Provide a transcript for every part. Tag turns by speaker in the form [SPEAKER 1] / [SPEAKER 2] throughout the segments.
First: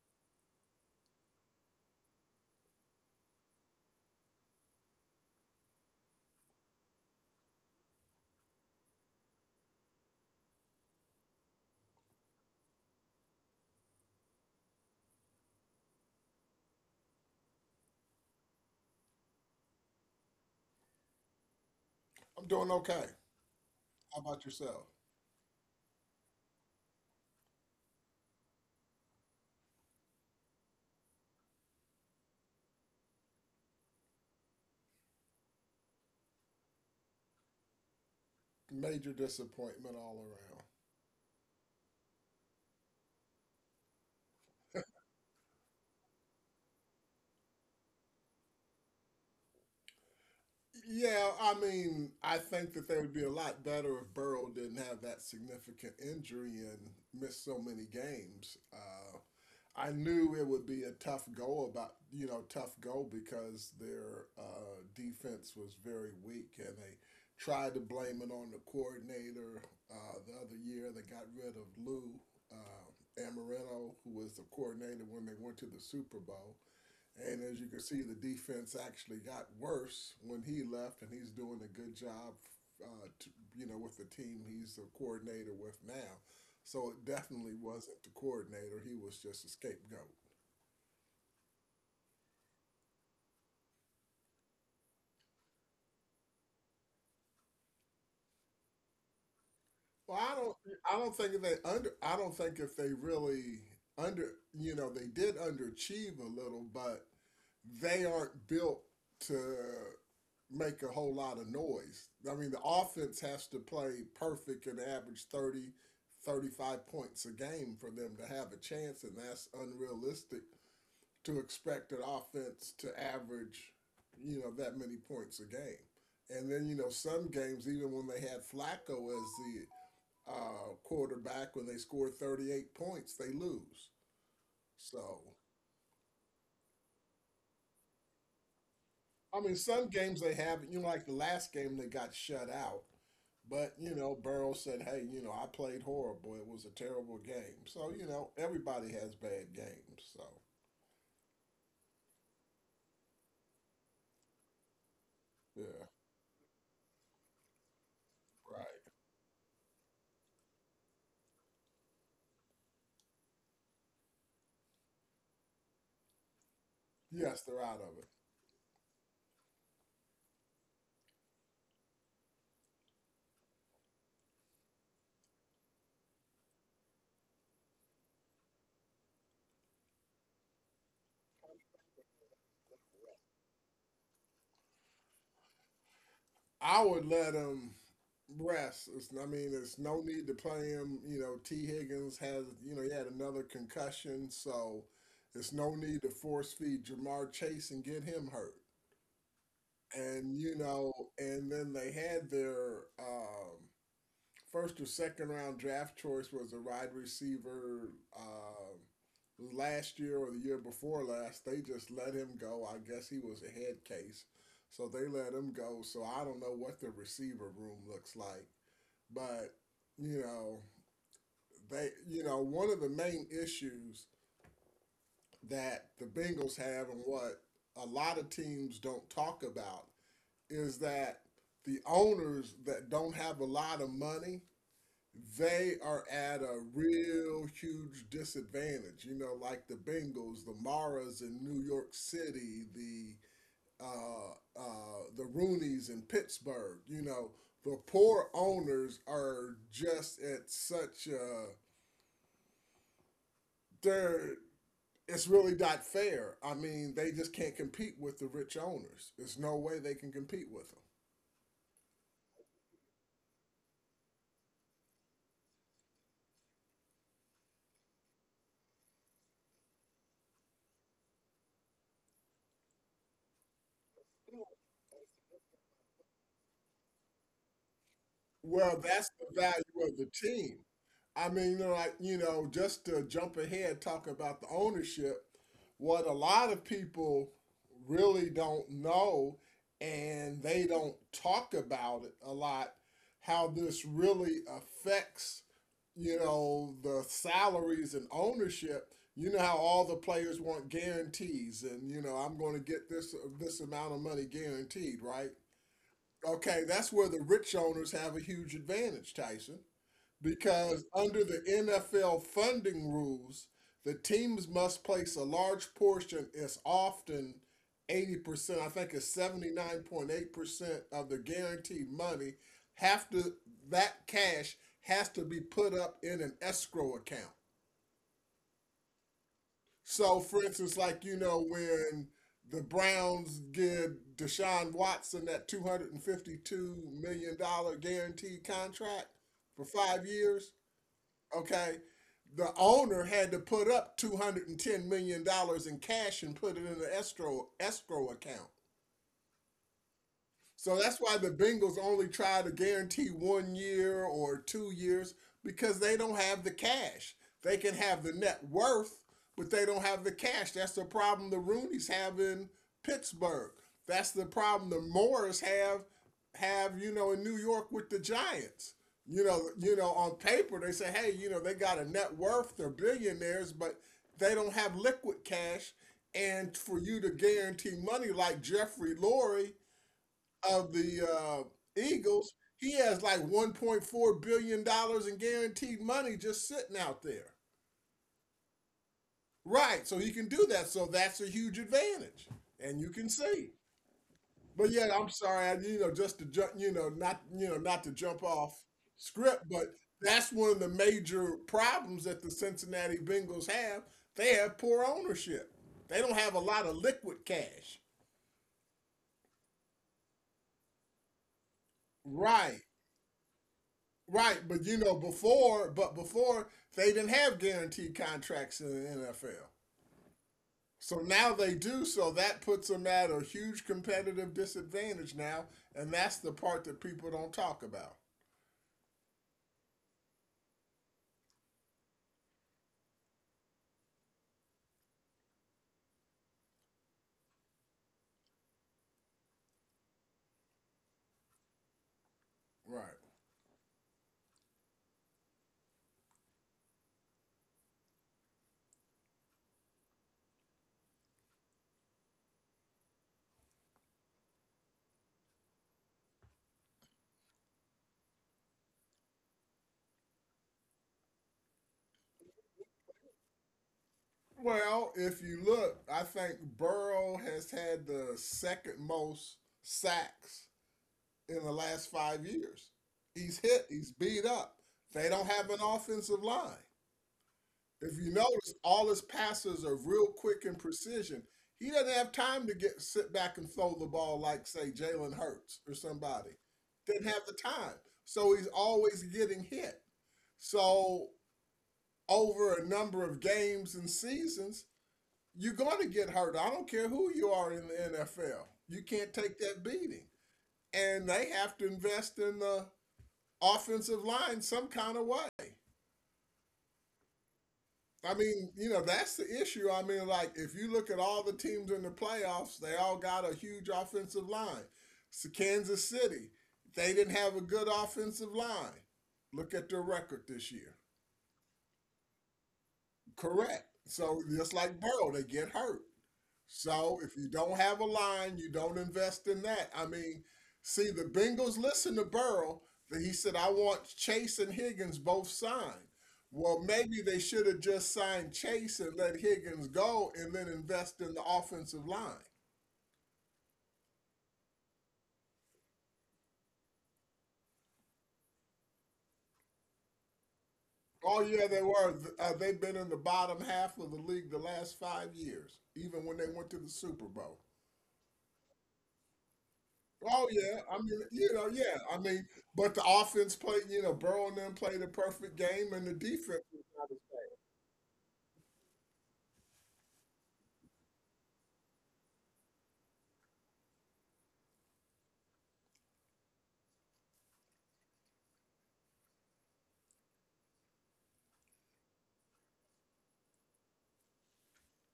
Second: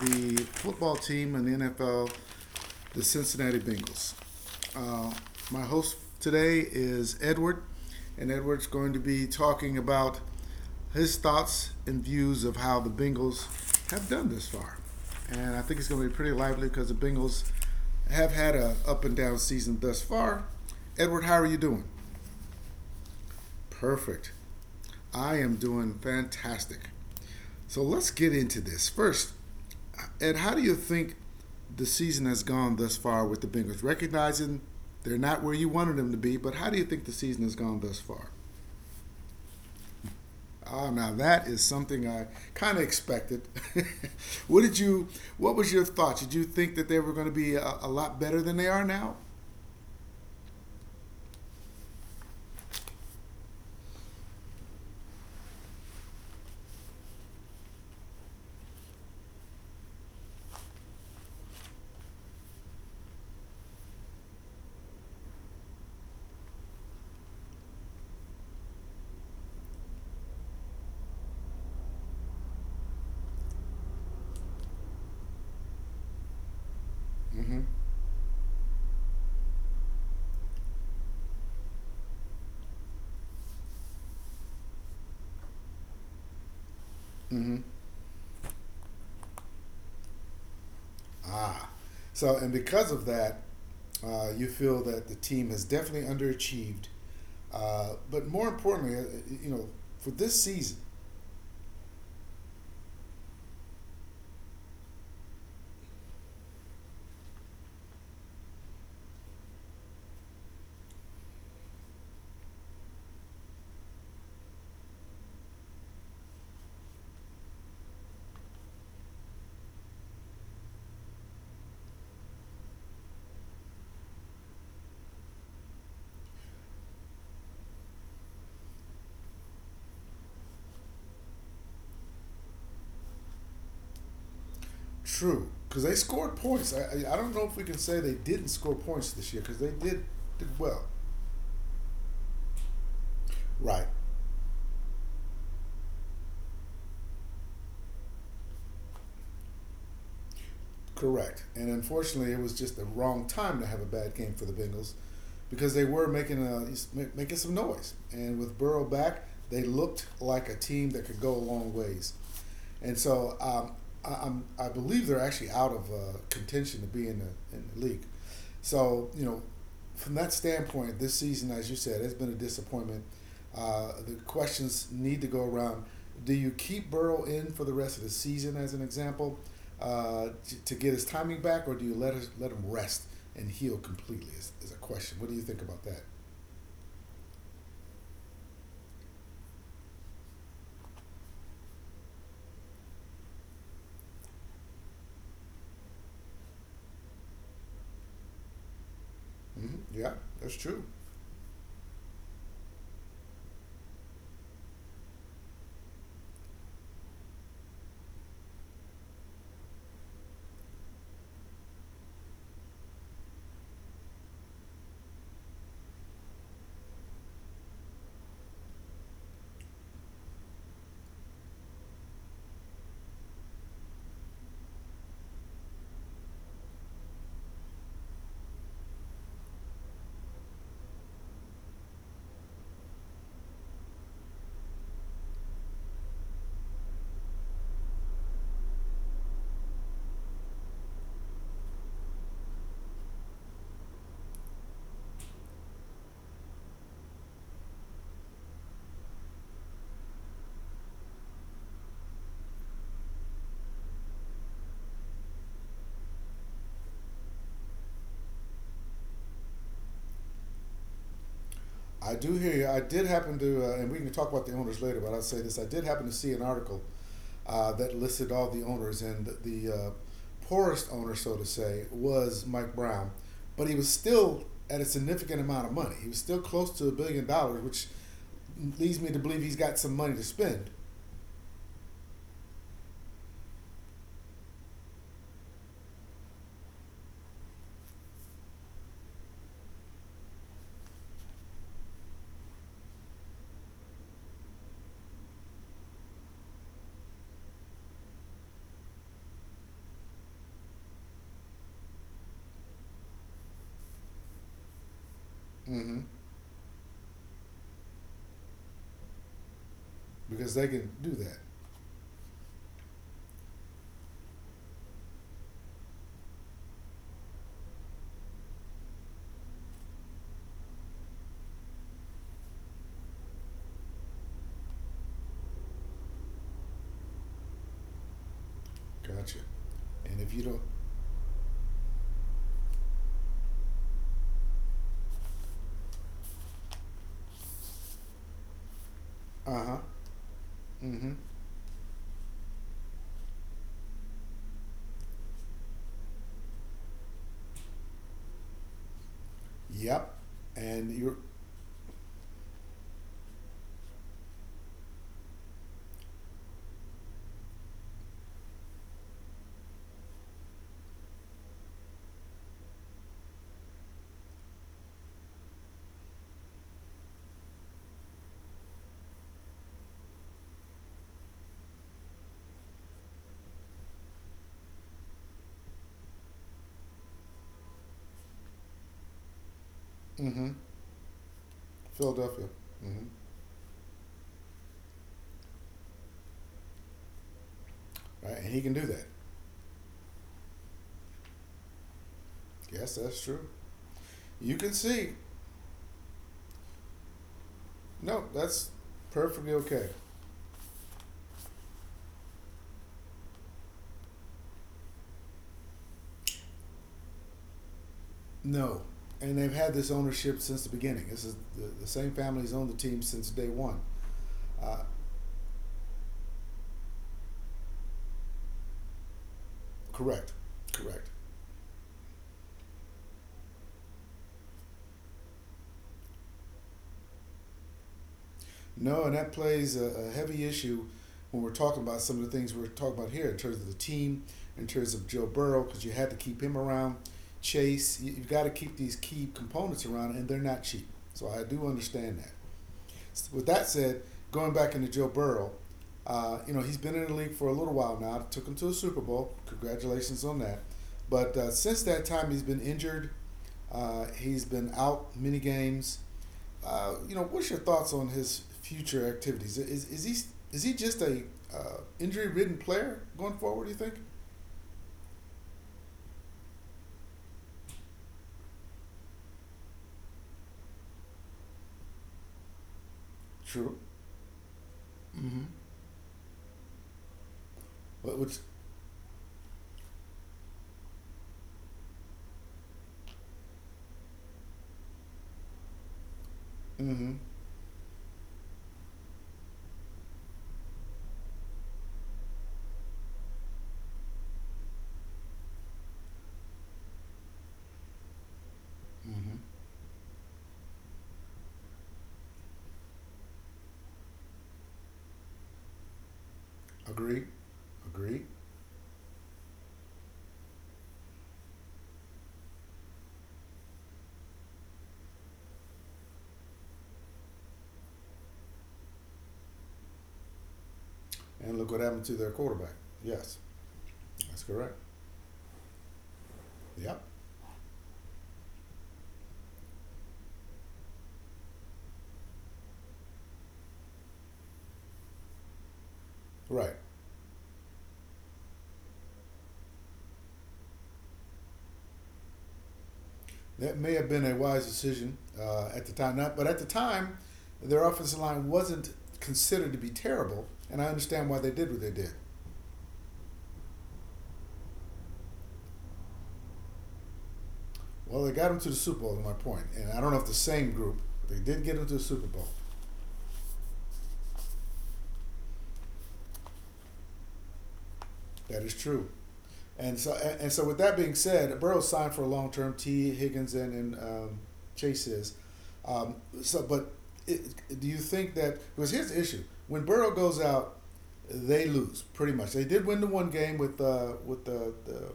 [SPEAKER 1] the football team in the NFL, the Cincinnati Bengals. Uh, my host today is Edward, and Edward's going to be talking about his thoughts and views of how the Bengals have done this far. And I think it's going to be pretty lively because the Bengals have had a up and down season thus far. Edward, how are you doing?
[SPEAKER 2] I'm doing okay. How
[SPEAKER 1] Perfect.
[SPEAKER 2] about yourself?
[SPEAKER 1] I am doing fantastic. So let's get into this. First, Ed, how do you think the season has gone thus far with the Bengals? Recognizing they're not where you wanted them to be, but how do you think the season has gone thus far?
[SPEAKER 2] Major disappointment all around.
[SPEAKER 1] Oh, now that is something I kind of expected. What did you? What was your thought? Did you think that they were going to be a lot better than they are now?
[SPEAKER 2] Yeah, I mean, I think that they would be a lot better if Burrow didn't have that significant injury and missed so many games. I knew it would be a tough goal about, you know, tough goal because their defense was very weak and they tried to blame it on the coordinator the other year. They got rid of Lou Amarillo, who was the coordinator when they went to the Super Bowl. And
[SPEAKER 1] Mm-hmm.
[SPEAKER 2] as you can see, the defense actually got worse when he left, and he's doing a good job, uh, to, with the team he's a coordinator with now. So it
[SPEAKER 1] Mm-hmm.
[SPEAKER 2] definitely wasn't the coordinator; he was just a scapegoat.
[SPEAKER 1] Ah, so and because of that, you feel that the team has definitely underachieved. But more importantly, you know, for
[SPEAKER 2] Well,
[SPEAKER 1] this
[SPEAKER 2] I don't.
[SPEAKER 1] season,
[SPEAKER 2] I don't think they under. I don't think if they really under. You know, they did underachieve a little, but they aren't built to make a whole lot of noise. I mean, the offense has to play perfect and average 30, 35 points a game for them to have a chance, and that's unrealistic to expect an offense to average, that many points a game. And then, some games, even when they had Flacco as the quarterback when they score 38 points, they lose. So,
[SPEAKER 1] true because they scored points. I don't know if we can say they didn't score points this year because
[SPEAKER 2] I
[SPEAKER 1] they
[SPEAKER 2] mean, some games they
[SPEAKER 1] did well.
[SPEAKER 2] have, like the last game they got shut out.
[SPEAKER 1] Right.
[SPEAKER 2] But, Burrow said, hey, I played horrible. It was a terrible game. So, everybody has bad games. So,
[SPEAKER 1] Correct. And unfortunately, it was just the wrong time to have a bad game for the Bengals because they
[SPEAKER 2] yeah,
[SPEAKER 1] were making making some noise. And with Burrow
[SPEAKER 2] right.
[SPEAKER 1] back, they looked like a team that could go a long ways. And so I believe they're actually out of contention to be in
[SPEAKER 2] Yes,
[SPEAKER 1] in
[SPEAKER 2] they're
[SPEAKER 1] the
[SPEAKER 2] out
[SPEAKER 1] league.
[SPEAKER 2] of it.
[SPEAKER 1] So you know, from that standpoint, this season, as you said, has been a disappointment. The questions need to go around. Do you keep Burrow in for the rest of the season, as an example, to get his timing back, or do you let let him rest and heal completely? Is a question. What do you think about that?
[SPEAKER 2] I would let them rest. I mean, there's no need to play him. You know, T. Higgins he had another concussion, so there's no need to force feed Jamar Chase and get him hurt.
[SPEAKER 1] Mm-hmm. Yeah, that's
[SPEAKER 2] And, you
[SPEAKER 1] true.
[SPEAKER 2] know, and then they had their first or second round draft choice was a wide receiver um last year or the year before last. They just let him go. I guess he was a head case. So they let him go. So I don't know what the receiver room looks like. But, you know, one of the main issues that the Bengals have and what a lot of teams don't talk about is that the owners that don't have a lot of money, they are at a real huge disadvantage. You know, like the Bengals, the Maras in New York City, uh, the Rooneys in Pittsburgh. You know, the poor owners are just at such a, they're it's really not fair. I mean, they just can't compete with the rich owners. There's no way they can compete with them.
[SPEAKER 1] I do hear you. I did happen to, and we can talk about the owners later, but I'll say this. I did happen to see an article that listed all the owners, and the, uh, poorest owner, so to say, was Mike Brown. But he was still at a significant amount of money. He was still close to $1 billion, which leads
[SPEAKER 2] Well,
[SPEAKER 1] me to
[SPEAKER 2] that's
[SPEAKER 1] believe he's
[SPEAKER 2] the
[SPEAKER 1] got some
[SPEAKER 2] value
[SPEAKER 1] money
[SPEAKER 2] of
[SPEAKER 1] to
[SPEAKER 2] the
[SPEAKER 1] spend.
[SPEAKER 2] team. I mean, like, just to jump ahead, talk about the ownership, what a lot of people really don't know and they don't talk about it a lot, how this really affects, the salaries and ownership. You know how all the players want guarantees and, I'm going to get this amount of money guaranteed, right?
[SPEAKER 1] Mm-hmm.
[SPEAKER 2] Okay, that's where the rich owners have a huge advantage, Tyson,
[SPEAKER 1] Because they can
[SPEAKER 2] because
[SPEAKER 1] do that.
[SPEAKER 2] under the NFL funding rules, the teams must place a large portion, it's often 80%, I think it's 79.8% of the guaranteed money, have to that cash has to be put up in an escrow account.
[SPEAKER 1] Gotcha. And if
[SPEAKER 2] So,
[SPEAKER 1] you don't,
[SPEAKER 2] for instance, like when the Browns give Deshaun Watson that $252 million guaranteed contract
[SPEAKER 1] uh huh.
[SPEAKER 2] for 5 years,
[SPEAKER 1] Mm hmm.
[SPEAKER 2] okay, the owner had to put up $210 million in cash and put it in the escrow account.
[SPEAKER 1] Yep. And
[SPEAKER 2] So
[SPEAKER 1] you're,
[SPEAKER 2] that's why the Bengals only try to guarantee 1 year or 2 years because they don't have the cash. They can have the net worth, but they don't have the cash. That's the problem the Rooney's have in Pittsburgh. That's the problem the Moores have, in New York with the Giants. You know, on paper they say, hey, they got a net worth, they're billionaires, but they don't have liquid cash. And for you to guarantee money like Jeffrey Lurie,
[SPEAKER 1] mm hmm.
[SPEAKER 2] of the
[SPEAKER 1] Philadelphia.
[SPEAKER 2] Eagles, he
[SPEAKER 1] Mm-hmm.
[SPEAKER 2] has like $1.4 billion in guaranteed money just sitting out there.
[SPEAKER 1] Right, and he can do that.
[SPEAKER 2] Right, so he can do that. So that's a huge advantage,
[SPEAKER 1] Yes,
[SPEAKER 2] and you
[SPEAKER 1] that's
[SPEAKER 2] can
[SPEAKER 1] true.
[SPEAKER 2] see.
[SPEAKER 1] You can
[SPEAKER 2] But
[SPEAKER 1] see.
[SPEAKER 2] yeah, I'm sorry. I, you know, just to jump, you know, Not to
[SPEAKER 1] No,
[SPEAKER 2] jump
[SPEAKER 1] that's
[SPEAKER 2] off
[SPEAKER 1] perfectly
[SPEAKER 2] script,
[SPEAKER 1] okay.
[SPEAKER 2] but that's one of the major problems that the Cincinnati Bengals have. They have poor ownership. They don't have a lot of liquid cash.
[SPEAKER 1] No, and they've had this ownership since the beginning. This is the same family's owned the
[SPEAKER 2] Right.
[SPEAKER 1] team since day one.
[SPEAKER 2] Right,
[SPEAKER 1] Uh,
[SPEAKER 2] but before they didn't have guaranteed contracts in the NFL.
[SPEAKER 1] Correct, correct.
[SPEAKER 2] So now they do, so that puts them at a huge competitive disadvantage now, and that's the part that people don't talk about.
[SPEAKER 1] No, and that plays a heavy issue when we're talking about some of the things we're talking about here in terms of the team, in terms of Joe Burrow, because you had to keep him around. Chase, you've got to keep these key components around, and they're not cheap. So I do understand that.
[SPEAKER 2] Right.
[SPEAKER 1] With that said, going back into Joe Burrow, you know, he's been in the league for a little while now. It took him to a Super Bowl. Congratulations on that. But since that time, he's been injured. He's been out many games. You know, what's your thoughts on his future activities? Is he just a injury ridden player going forward? Do you think?
[SPEAKER 2] Well, if you look, I think Burrow has had the second most sacks in the last 5 years. He's
[SPEAKER 1] True.
[SPEAKER 2] hit, he's beat up. They
[SPEAKER 1] Mm-hmm.
[SPEAKER 2] don't have an offensive line. If
[SPEAKER 1] But
[SPEAKER 2] you
[SPEAKER 1] which?
[SPEAKER 2] notice, all his passes are real quick and precision. He doesn't have time to get sit back and throw the ball like, say, Jalen Hurts or somebody.
[SPEAKER 1] Mm-hmm.
[SPEAKER 2] Didn't have the time. So he's always getting hit. So over a number of games and seasons, you're going to get hurt. I don't care who you are in the NFL. You can't
[SPEAKER 1] Mm-hmm.
[SPEAKER 2] take that beating. And they have to invest in the offensive line some kind of way.
[SPEAKER 1] Agreed. Agreed.
[SPEAKER 2] I mean, that's the issue. I mean, like, if you look at all the teams in the playoffs, they all got a huge offensive line. So Kansas City, they didn't have a good offensive line. Look at their record this year.
[SPEAKER 1] And look what happened to their quarterback. Yes,
[SPEAKER 2] Correct. So
[SPEAKER 1] that's
[SPEAKER 2] just
[SPEAKER 1] correct.
[SPEAKER 2] like Burrow, they get hurt.
[SPEAKER 1] Yep.
[SPEAKER 2] So if you don't have a line, you don't invest in that. I mean, see, the Bengals listen to Burrow. That he said, I want Chase and Higgins both signed.
[SPEAKER 1] Right.
[SPEAKER 2] Well, maybe they should have just signed Chase and let Higgins go and then invest in the offensive line.
[SPEAKER 1] That may have been a wise decision at the time. Not, but at the time, their offensive line wasn't considered to be terrible, and I understand
[SPEAKER 2] Oh,
[SPEAKER 1] why they
[SPEAKER 2] yeah,
[SPEAKER 1] did
[SPEAKER 2] they
[SPEAKER 1] what they did.
[SPEAKER 2] were. They've been in the bottom half of the league the last 5 years, even when they went to the Super Bowl.
[SPEAKER 1] Well, they got them to the Super Bowl, is my point. And I don't know if the
[SPEAKER 2] Oh
[SPEAKER 1] same
[SPEAKER 2] yeah, I
[SPEAKER 1] group,
[SPEAKER 2] mean,
[SPEAKER 1] but they did get them
[SPEAKER 2] yeah,
[SPEAKER 1] to the
[SPEAKER 2] I
[SPEAKER 1] Super
[SPEAKER 2] mean,
[SPEAKER 1] Bowl.
[SPEAKER 2] but the offense played, Burrow and them played a perfect game, and the defense
[SPEAKER 1] That is true. And so, with that being said, Burrow's signed for a long term. T. Higginson and Chase is. Um, so, but it, do you think that because here's the issue: when Burrow goes out, they lose pretty much. They did win the one game with with the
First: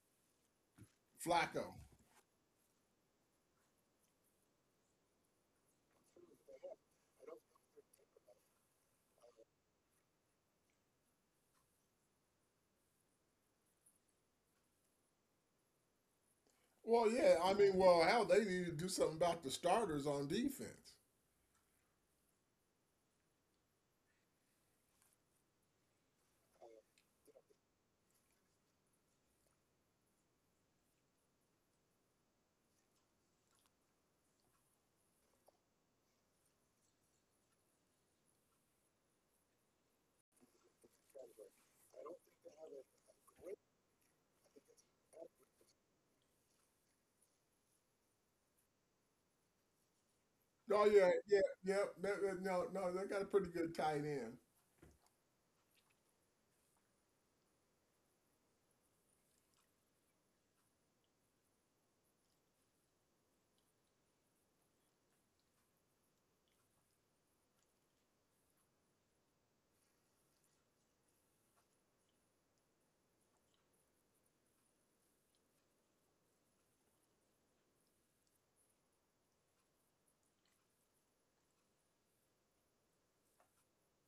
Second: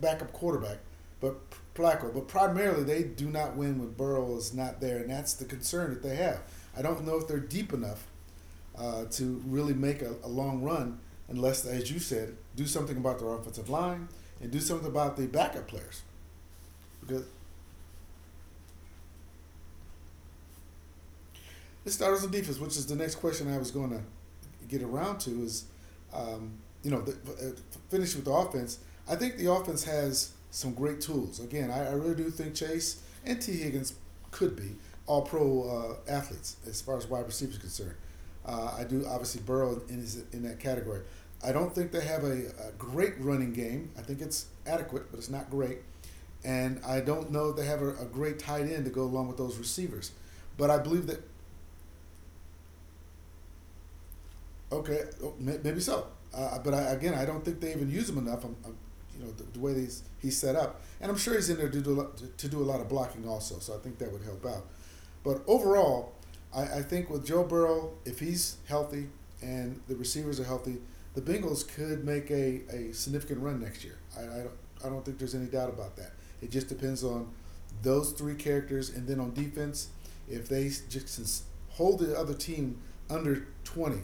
[SPEAKER 1] backup quarterback, but
[SPEAKER 2] Flacco.
[SPEAKER 1] Flacco. But primarily, they do not win when Burrow is not there, and that's the concern that they have. I don't know if they're deep enough to really make a long run unless, as you said, do something about their offensive line and do something about the backup players.
[SPEAKER 2] Well,
[SPEAKER 1] Because
[SPEAKER 2] yeah, I mean, well, hell, they need to do something about the starters on defense.
[SPEAKER 1] his starters on defense, which is the next question I was going to get around to, is um, you know finish with the offense. I think the offense has some great tools. Again, I really do think Chase and T Higgins could be all pro athletes as far as wide receivers are concerned. I do obviously Burrow in in that category. I don't think they have a great running game. I think it's adequate, but it's not great. And I don't know if they have a great tight end to go along with those receivers. But I
[SPEAKER 2] Oh
[SPEAKER 1] believe
[SPEAKER 2] yeah,
[SPEAKER 1] that
[SPEAKER 2] yeah, yeah. No, no, they got a pretty good tight end.
[SPEAKER 1] okay, oh, maybe so. But I, again, I don't think they even use him enough. I you know, the way he's set up, and I'm sure he's in there to do a lot, to do a lot of blocking also. So I think that would help out. But overall, I think with Joe Burrow, if he's healthy and the receivers are healthy, the Bengals could make a significant run next year. I don't think there's any doubt about that. It just depends on those three characters, and then on defense, if they just hold the other team under 20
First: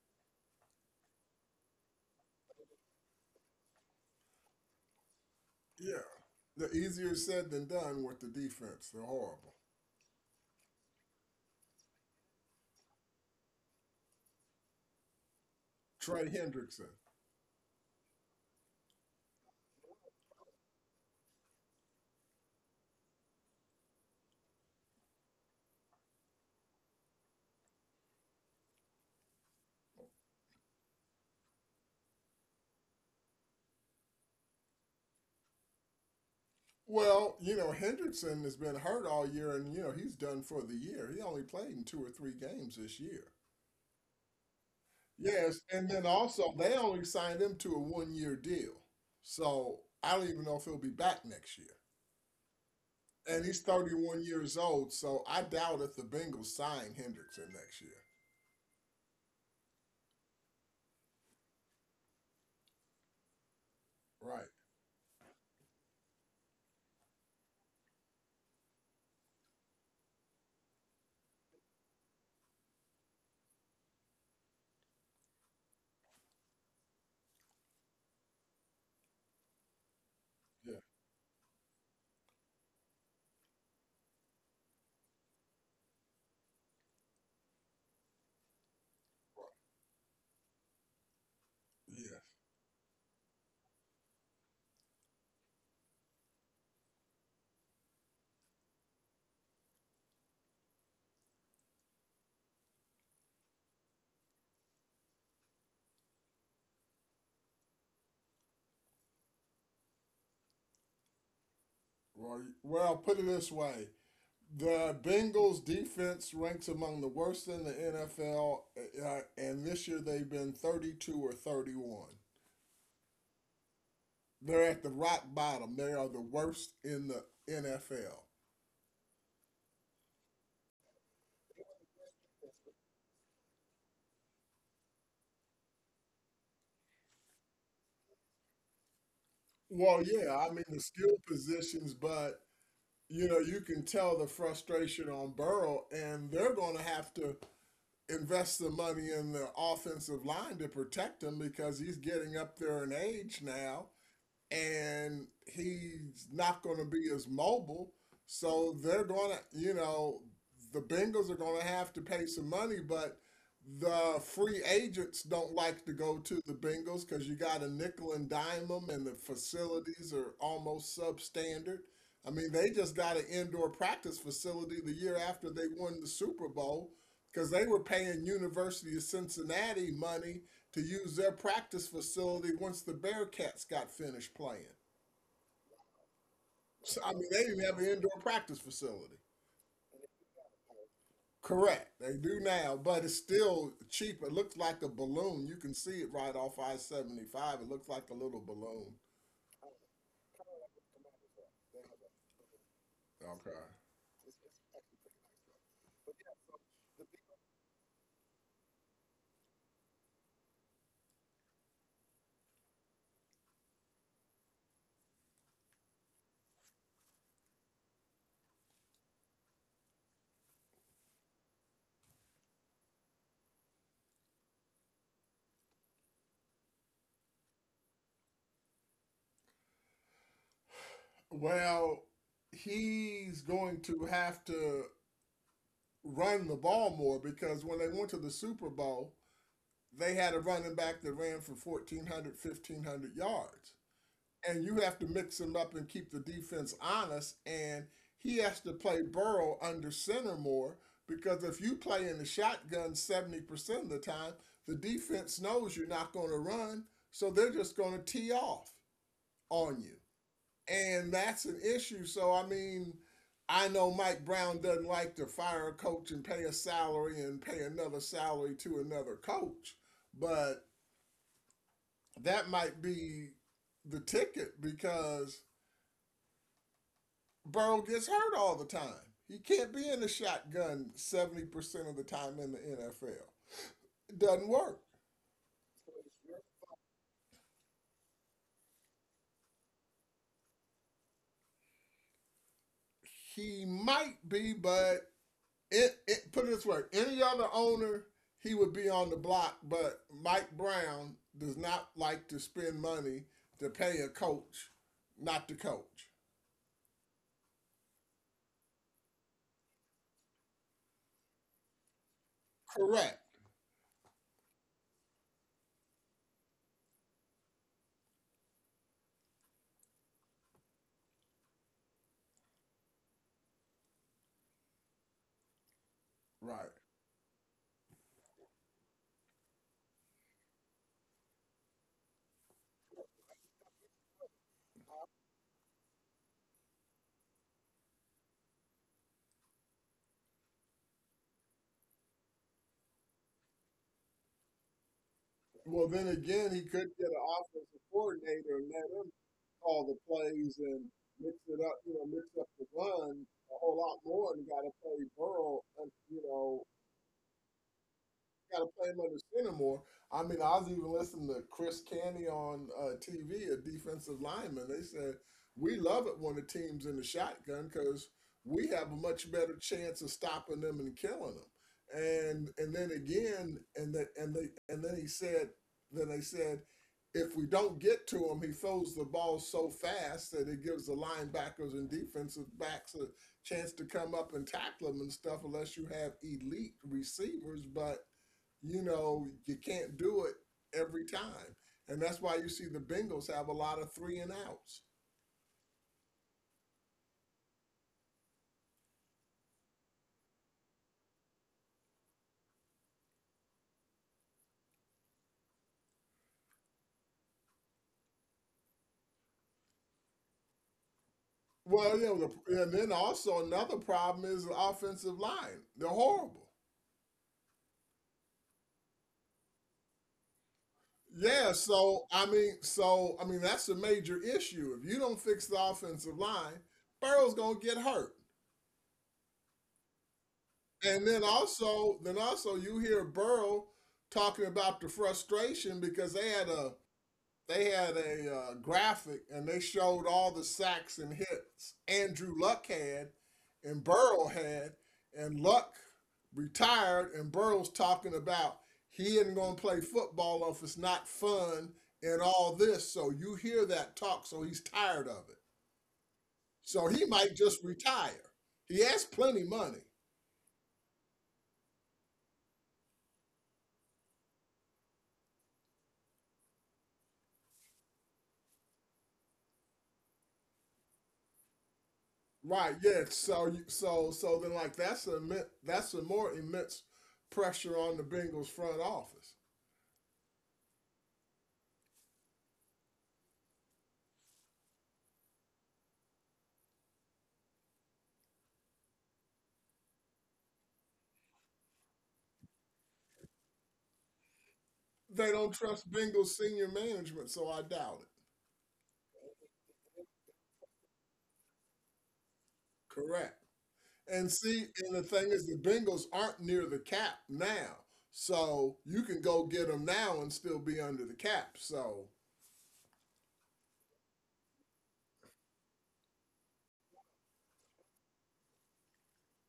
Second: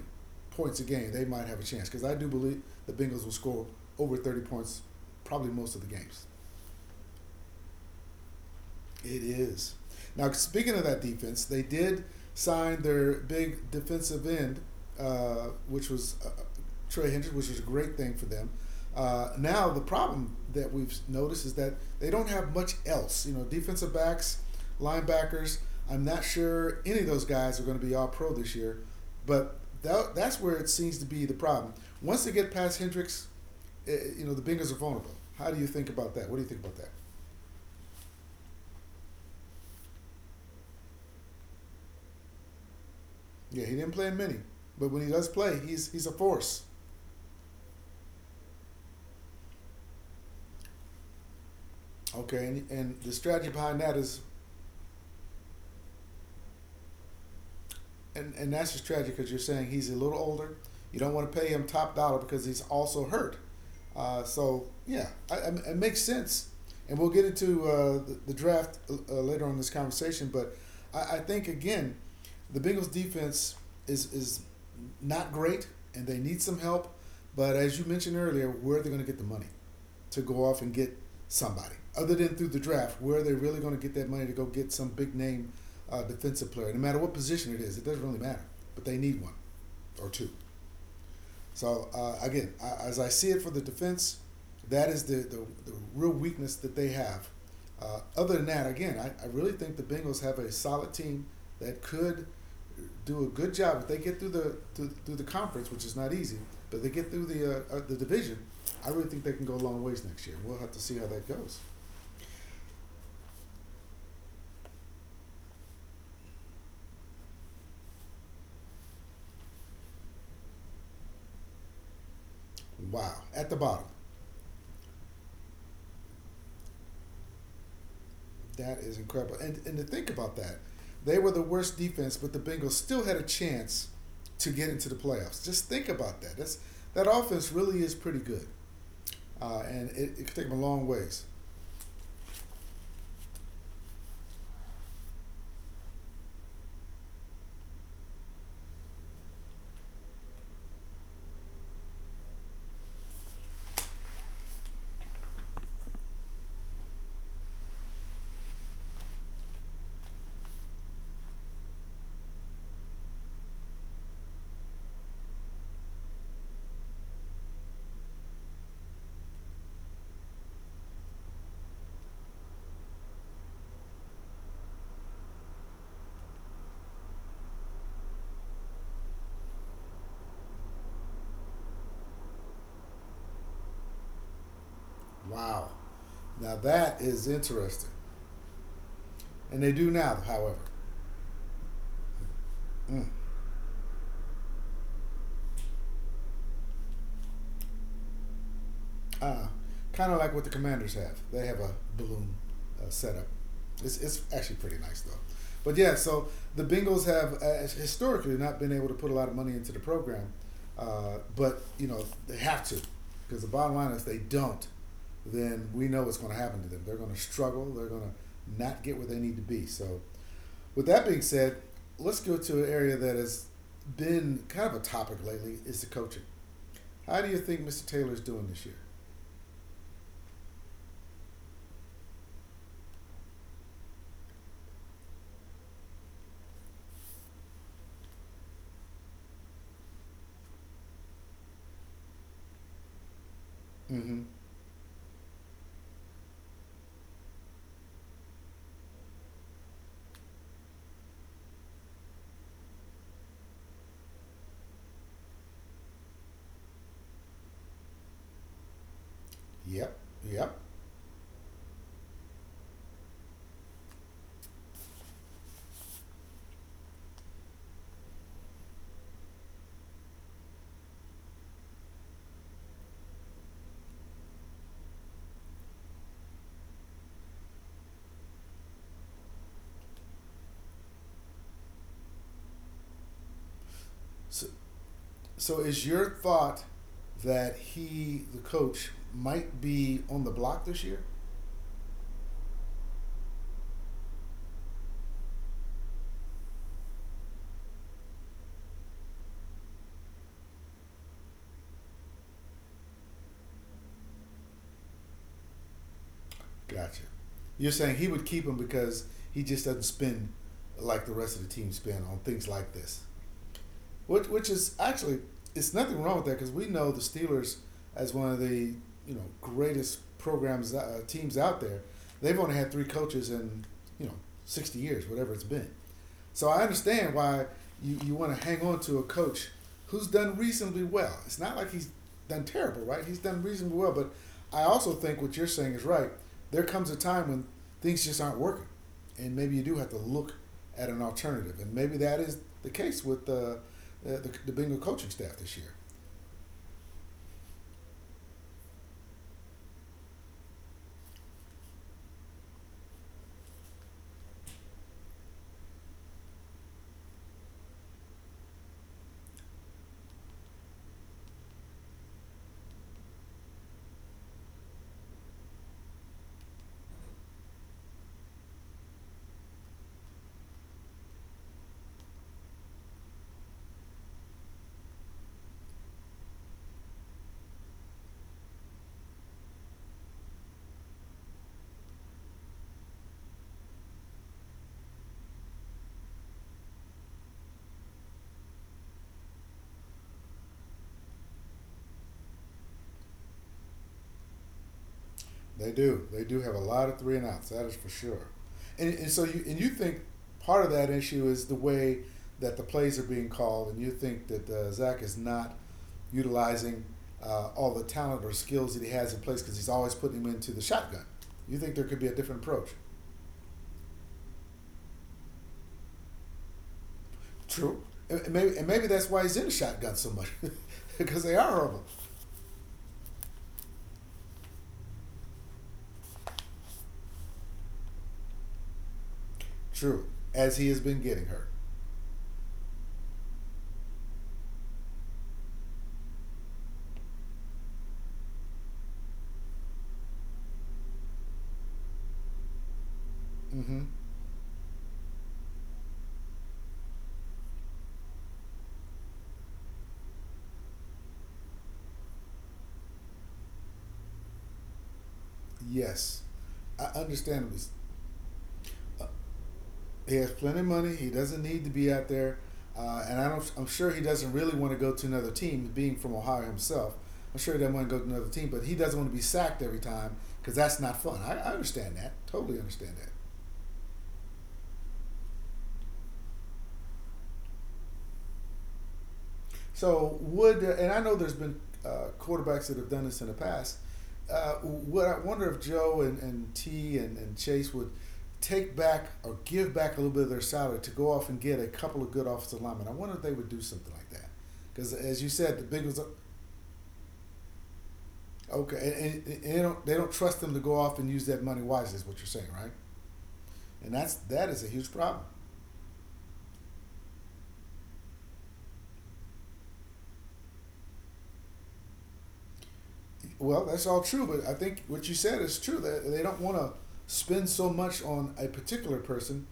[SPEAKER 1] points a game, they might have a chance because I do believe the Bengals will score over 30 points probably most of the
[SPEAKER 2] Yeah,
[SPEAKER 1] games.
[SPEAKER 2] the easier said than done with the defense. They're
[SPEAKER 1] It
[SPEAKER 2] horrible.
[SPEAKER 1] is. Now, speaking of that defense, they did sign their big defensive end, which was
[SPEAKER 2] Trey Hendrickson.
[SPEAKER 1] Trey Hendrick, which is a great thing for them. Now, the problem that we've noticed is that they don't have much else. You know, defensive backs, linebackers. I'm not sure any of those guys are going to be all pro this year, but that's where it seems to be the problem. Once they get past Hendricks, you know, the Bengals are vulnerable. How do you think about that? What do you think about that?
[SPEAKER 2] Well, Hendrickson has been hurt all year, and he's done for the year. He only played in two or three games this year.
[SPEAKER 1] Yeah, he didn't play in many, but when he does play,
[SPEAKER 2] Yes, and
[SPEAKER 1] he's
[SPEAKER 2] then
[SPEAKER 1] a
[SPEAKER 2] also
[SPEAKER 1] force.
[SPEAKER 2] they only signed him to a one-year deal, so I don't even know if he'll be back next year.
[SPEAKER 1] Okay, and the
[SPEAKER 2] And
[SPEAKER 1] strategy
[SPEAKER 2] he's
[SPEAKER 1] behind that is,
[SPEAKER 2] 31 years old, so I doubt if the Bengals sign Hendrickson next year.
[SPEAKER 1] and that's just tragic because you're saying he's a little older. You don't want to pay him top dollar because he's also hurt. Uh,
[SPEAKER 2] Right.
[SPEAKER 1] so yeah, I, I, it makes sense, and we'll get into the draft later on in this conversation. But I think again, the Bengals defense is not great, and they need some help. But as you mentioned earlier, where are they going to get the money to go off and
[SPEAKER 2] Yeah.
[SPEAKER 1] get somebody other than through the draft? Where are they really going to get that money to go get some big name defensive player? No matter what position it is, it doesn't really matter. But they need one or two. So
[SPEAKER 2] Yeah.
[SPEAKER 1] again, I, as I see it for the defense, that is the real weakness that they have. Other than that, again, I really think the Bengals have a solid team that could do a good job if they get through the through, through the conference, which is not easy, but they get through the division. I really think they can go a long ways next year. We'll have to see how that goes.
[SPEAKER 2] Well, put it this way. The Bengals defense ranks among the worst in the NFL, and this year they've been 32 or 31.
[SPEAKER 1] Wow, at the bottom.
[SPEAKER 2] They're at the rock bottom. They are the worst in the NFL.
[SPEAKER 1] That is incredible. And to think about that, they were the worst defense, but the Bengals still had a chance to get into the playoffs. Just think about that. That's, that offense really is pretty good, and
[SPEAKER 2] Well,
[SPEAKER 1] it could
[SPEAKER 2] yeah,
[SPEAKER 1] take
[SPEAKER 2] I
[SPEAKER 1] them a
[SPEAKER 2] mean the
[SPEAKER 1] long
[SPEAKER 2] skill
[SPEAKER 1] ways.
[SPEAKER 2] positions, but you can tell the frustration on Burrow, and they're going to have to invest the money in the offensive line to protect him because he's getting up there in age now and he's not going to be as mobile. So they're going to, you know, the Bengals are going to have to pay some money, but the free agents don't like to go to the Bengals because you got to nickel and dime them, and the facilities are almost substandard. I mean, they just got an indoor practice facility the year after they won the Super Bowl because they were paying University of Cincinnati money to use their practice facility once the Bearcats got finished playing.
[SPEAKER 1] Wow. Now
[SPEAKER 2] So,
[SPEAKER 1] that
[SPEAKER 2] I mean,
[SPEAKER 1] is
[SPEAKER 2] they didn't have an
[SPEAKER 1] interesting.
[SPEAKER 2] indoor practice facility.
[SPEAKER 1] And they do now, however.
[SPEAKER 2] Correct. They do now, but
[SPEAKER 1] Mm.
[SPEAKER 2] it's still cheap. It looks like a balloon. You can see it right off I-75. It looks like a little balloon.
[SPEAKER 1] Uh, Kind of like what the commanders have. They have a balloon setup.
[SPEAKER 2] Okay.
[SPEAKER 1] It's actually pretty nice though. But yeah, so the Bengals have historically not been able to put a lot of money into the program, but you know they have to because the bottom line is if they don't. Then we know what's going to happen to them. They're going to struggle. They're going to not get where they need to be. So with that being said, let's go to an area that has been kind of a topic lately is the coaching. How do you think Mr. Taylor's doing this year?
[SPEAKER 2] Well, he's going to have to run the ball more because when they went to the Super Bowl, they had a running back that ran for 1,400, 1,500 yards.
[SPEAKER 1] Mm-hmm.
[SPEAKER 2] And you have to mix him up and keep the defense honest. And he has to play Burrow under center more because if you play in the shotgun 70% of the time, the defense knows you're not going to run. So they're just going to tee off on
[SPEAKER 1] Yep,
[SPEAKER 2] you.
[SPEAKER 1] yep.
[SPEAKER 2] And that's an issue. So, I mean, I know Mike Brown doesn't like to fire a coach and pay a salary and pay another salary to another coach, but that might be the ticket because Burrow gets hurt all the time. He can't be in the shotgun 70% of the time in the NFL. It
[SPEAKER 1] So,
[SPEAKER 2] doesn't work.
[SPEAKER 1] so is your thought that the coach, might be on the block this year?
[SPEAKER 2] He might be, but it put it this way, any other owner, he would be on the block, but Mike Brown does not like to spend money to pay a coach not to coach.
[SPEAKER 1] Gotcha. You're saying he would keep him because he just doesn't spend like the rest of the team spend on things like this,
[SPEAKER 2] Correct.
[SPEAKER 1] which is actually it's nothing wrong with that because we know the Steelers as one of the greatest programs teams out there. They've only had three coaches in you know 60 years, whatever it's been. So I
[SPEAKER 2] Right.
[SPEAKER 1] understand why you want to hang on to a coach who's done reasonably well. It's not like he's done terrible, right? He's done reasonably well. But I also think what you're saying is right. There comes a time when things just aren't working, and maybe you do have to look at an alternative. And maybe that is the case with the the Bengal coaching staff this year.
[SPEAKER 2] Well, then again, he could get an offensive coordinator and let him call the plays and mix it up, you know, mix up the run a whole lot more and got to play Burrow, you know, got to play him under center more. I mean, I was even listening to Chris Canny on TV, a defensive lineman. They said we love it when the team's in the shotgun because we have a much better chance of stopping them and killing them. And then again, and that and they and then he said, then they said, if we don't get to him, he throws the ball so fast that it gives the linebackers and defensive backs a chance to come up and tackle him and stuff unless you have elite receivers. But you know, you can't do it every time. And that's why you see the Bengals have a lot of three and outs.
[SPEAKER 1] They do. They do have a lot of three and outs. That is for sure. And so you think part of that issue is the way that the plays are being called, and you think that Zach is not utilizing all the talent or skills that he has in place because he's always putting him into the shotgun. You think there could
[SPEAKER 2] Well, you
[SPEAKER 1] be a
[SPEAKER 2] know,
[SPEAKER 1] different approach?
[SPEAKER 2] and then also another problem is the offensive line. They're horrible.
[SPEAKER 1] True. And maybe that's why he's in the shotgun so much because they are
[SPEAKER 2] Yeah,
[SPEAKER 1] horrible.
[SPEAKER 2] that's a major issue. If you don't fix the offensive line, Burrow's gonna get hurt.
[SPEAKER 1] True. As he has been
[SPEAKER 2] And then
[SPEAKER 1] getting hurt.
[SPEAKER 2] also, then also, you hear Burrow talking about the frustration because they had a graphic and they showed all the sacks and hits Andrew Luck had
[SPEAKER 1] Mm-hmm.
[SPEAKER 2] and Burrow had, and Luck retired and Burrow's talking about he isn't going to play football if it's not fun and all this. So you hear that talk, so he's tired of it.
[SPEAKER 1] Yes. I
[SPEAKER 2] So he might
[SPEAKER 1] understand
[SPEAKER 2] just retire. He
[SPEAKER 1] uh,
[SPEAKER 2] has plenty of money,
[SPEAKER 1] He has plenty of money. He doesn't need to be out there, and I'm sure he doesn't really want to go to another team. Being from Ohio himself, I'm sure he doesn't want to go to another team. But he doesn't want to be sacked every time because that's not fun. I understand that. Totally
[SPEAKER 2] right?
[SPEAKER 1] understand that.
[SPEAKER 2] Yeah. So you, so so then like that's a more immense pressure on the Bengals front office.
[SPEAKER 1] So would and I know there's been quarterbacks that have done this in the past. What I wonder if Joe and T and Chase would take back or give back a little bit of their salary to go off and get a couple of good offensive linemen. I wonder if they would do something like that. Because as you
[SPEAKER 2] They don't
[SPEAKER 1] said, the
[SPEAKER 2] trust
[SPEAKER 1] biggest...
[SPEAKER 2] Bengals senior management, so I doubt it.
[SPEAKER 1] Okay, and they don't trust them to go off and use that money wisely. Is what you're saying, right?
[SPEAKER 2] Correct.
[SPEAKER 1] And
[SPEAKER 2] And
[SPEAKER 1] that is a
[SPEAKER 2] see,
[SPEAKER 1] huge
[SPEAKER 2] and the
[SPEAKER 1] problem.
[SPEAKER 2] thing is, the Bengals aren't near the cap now, so you can go get them now and still be under the cap. So
[SPEAKER 1] Well, that's all true, but I think what you said is true. That they don't want to spend so much on a particular person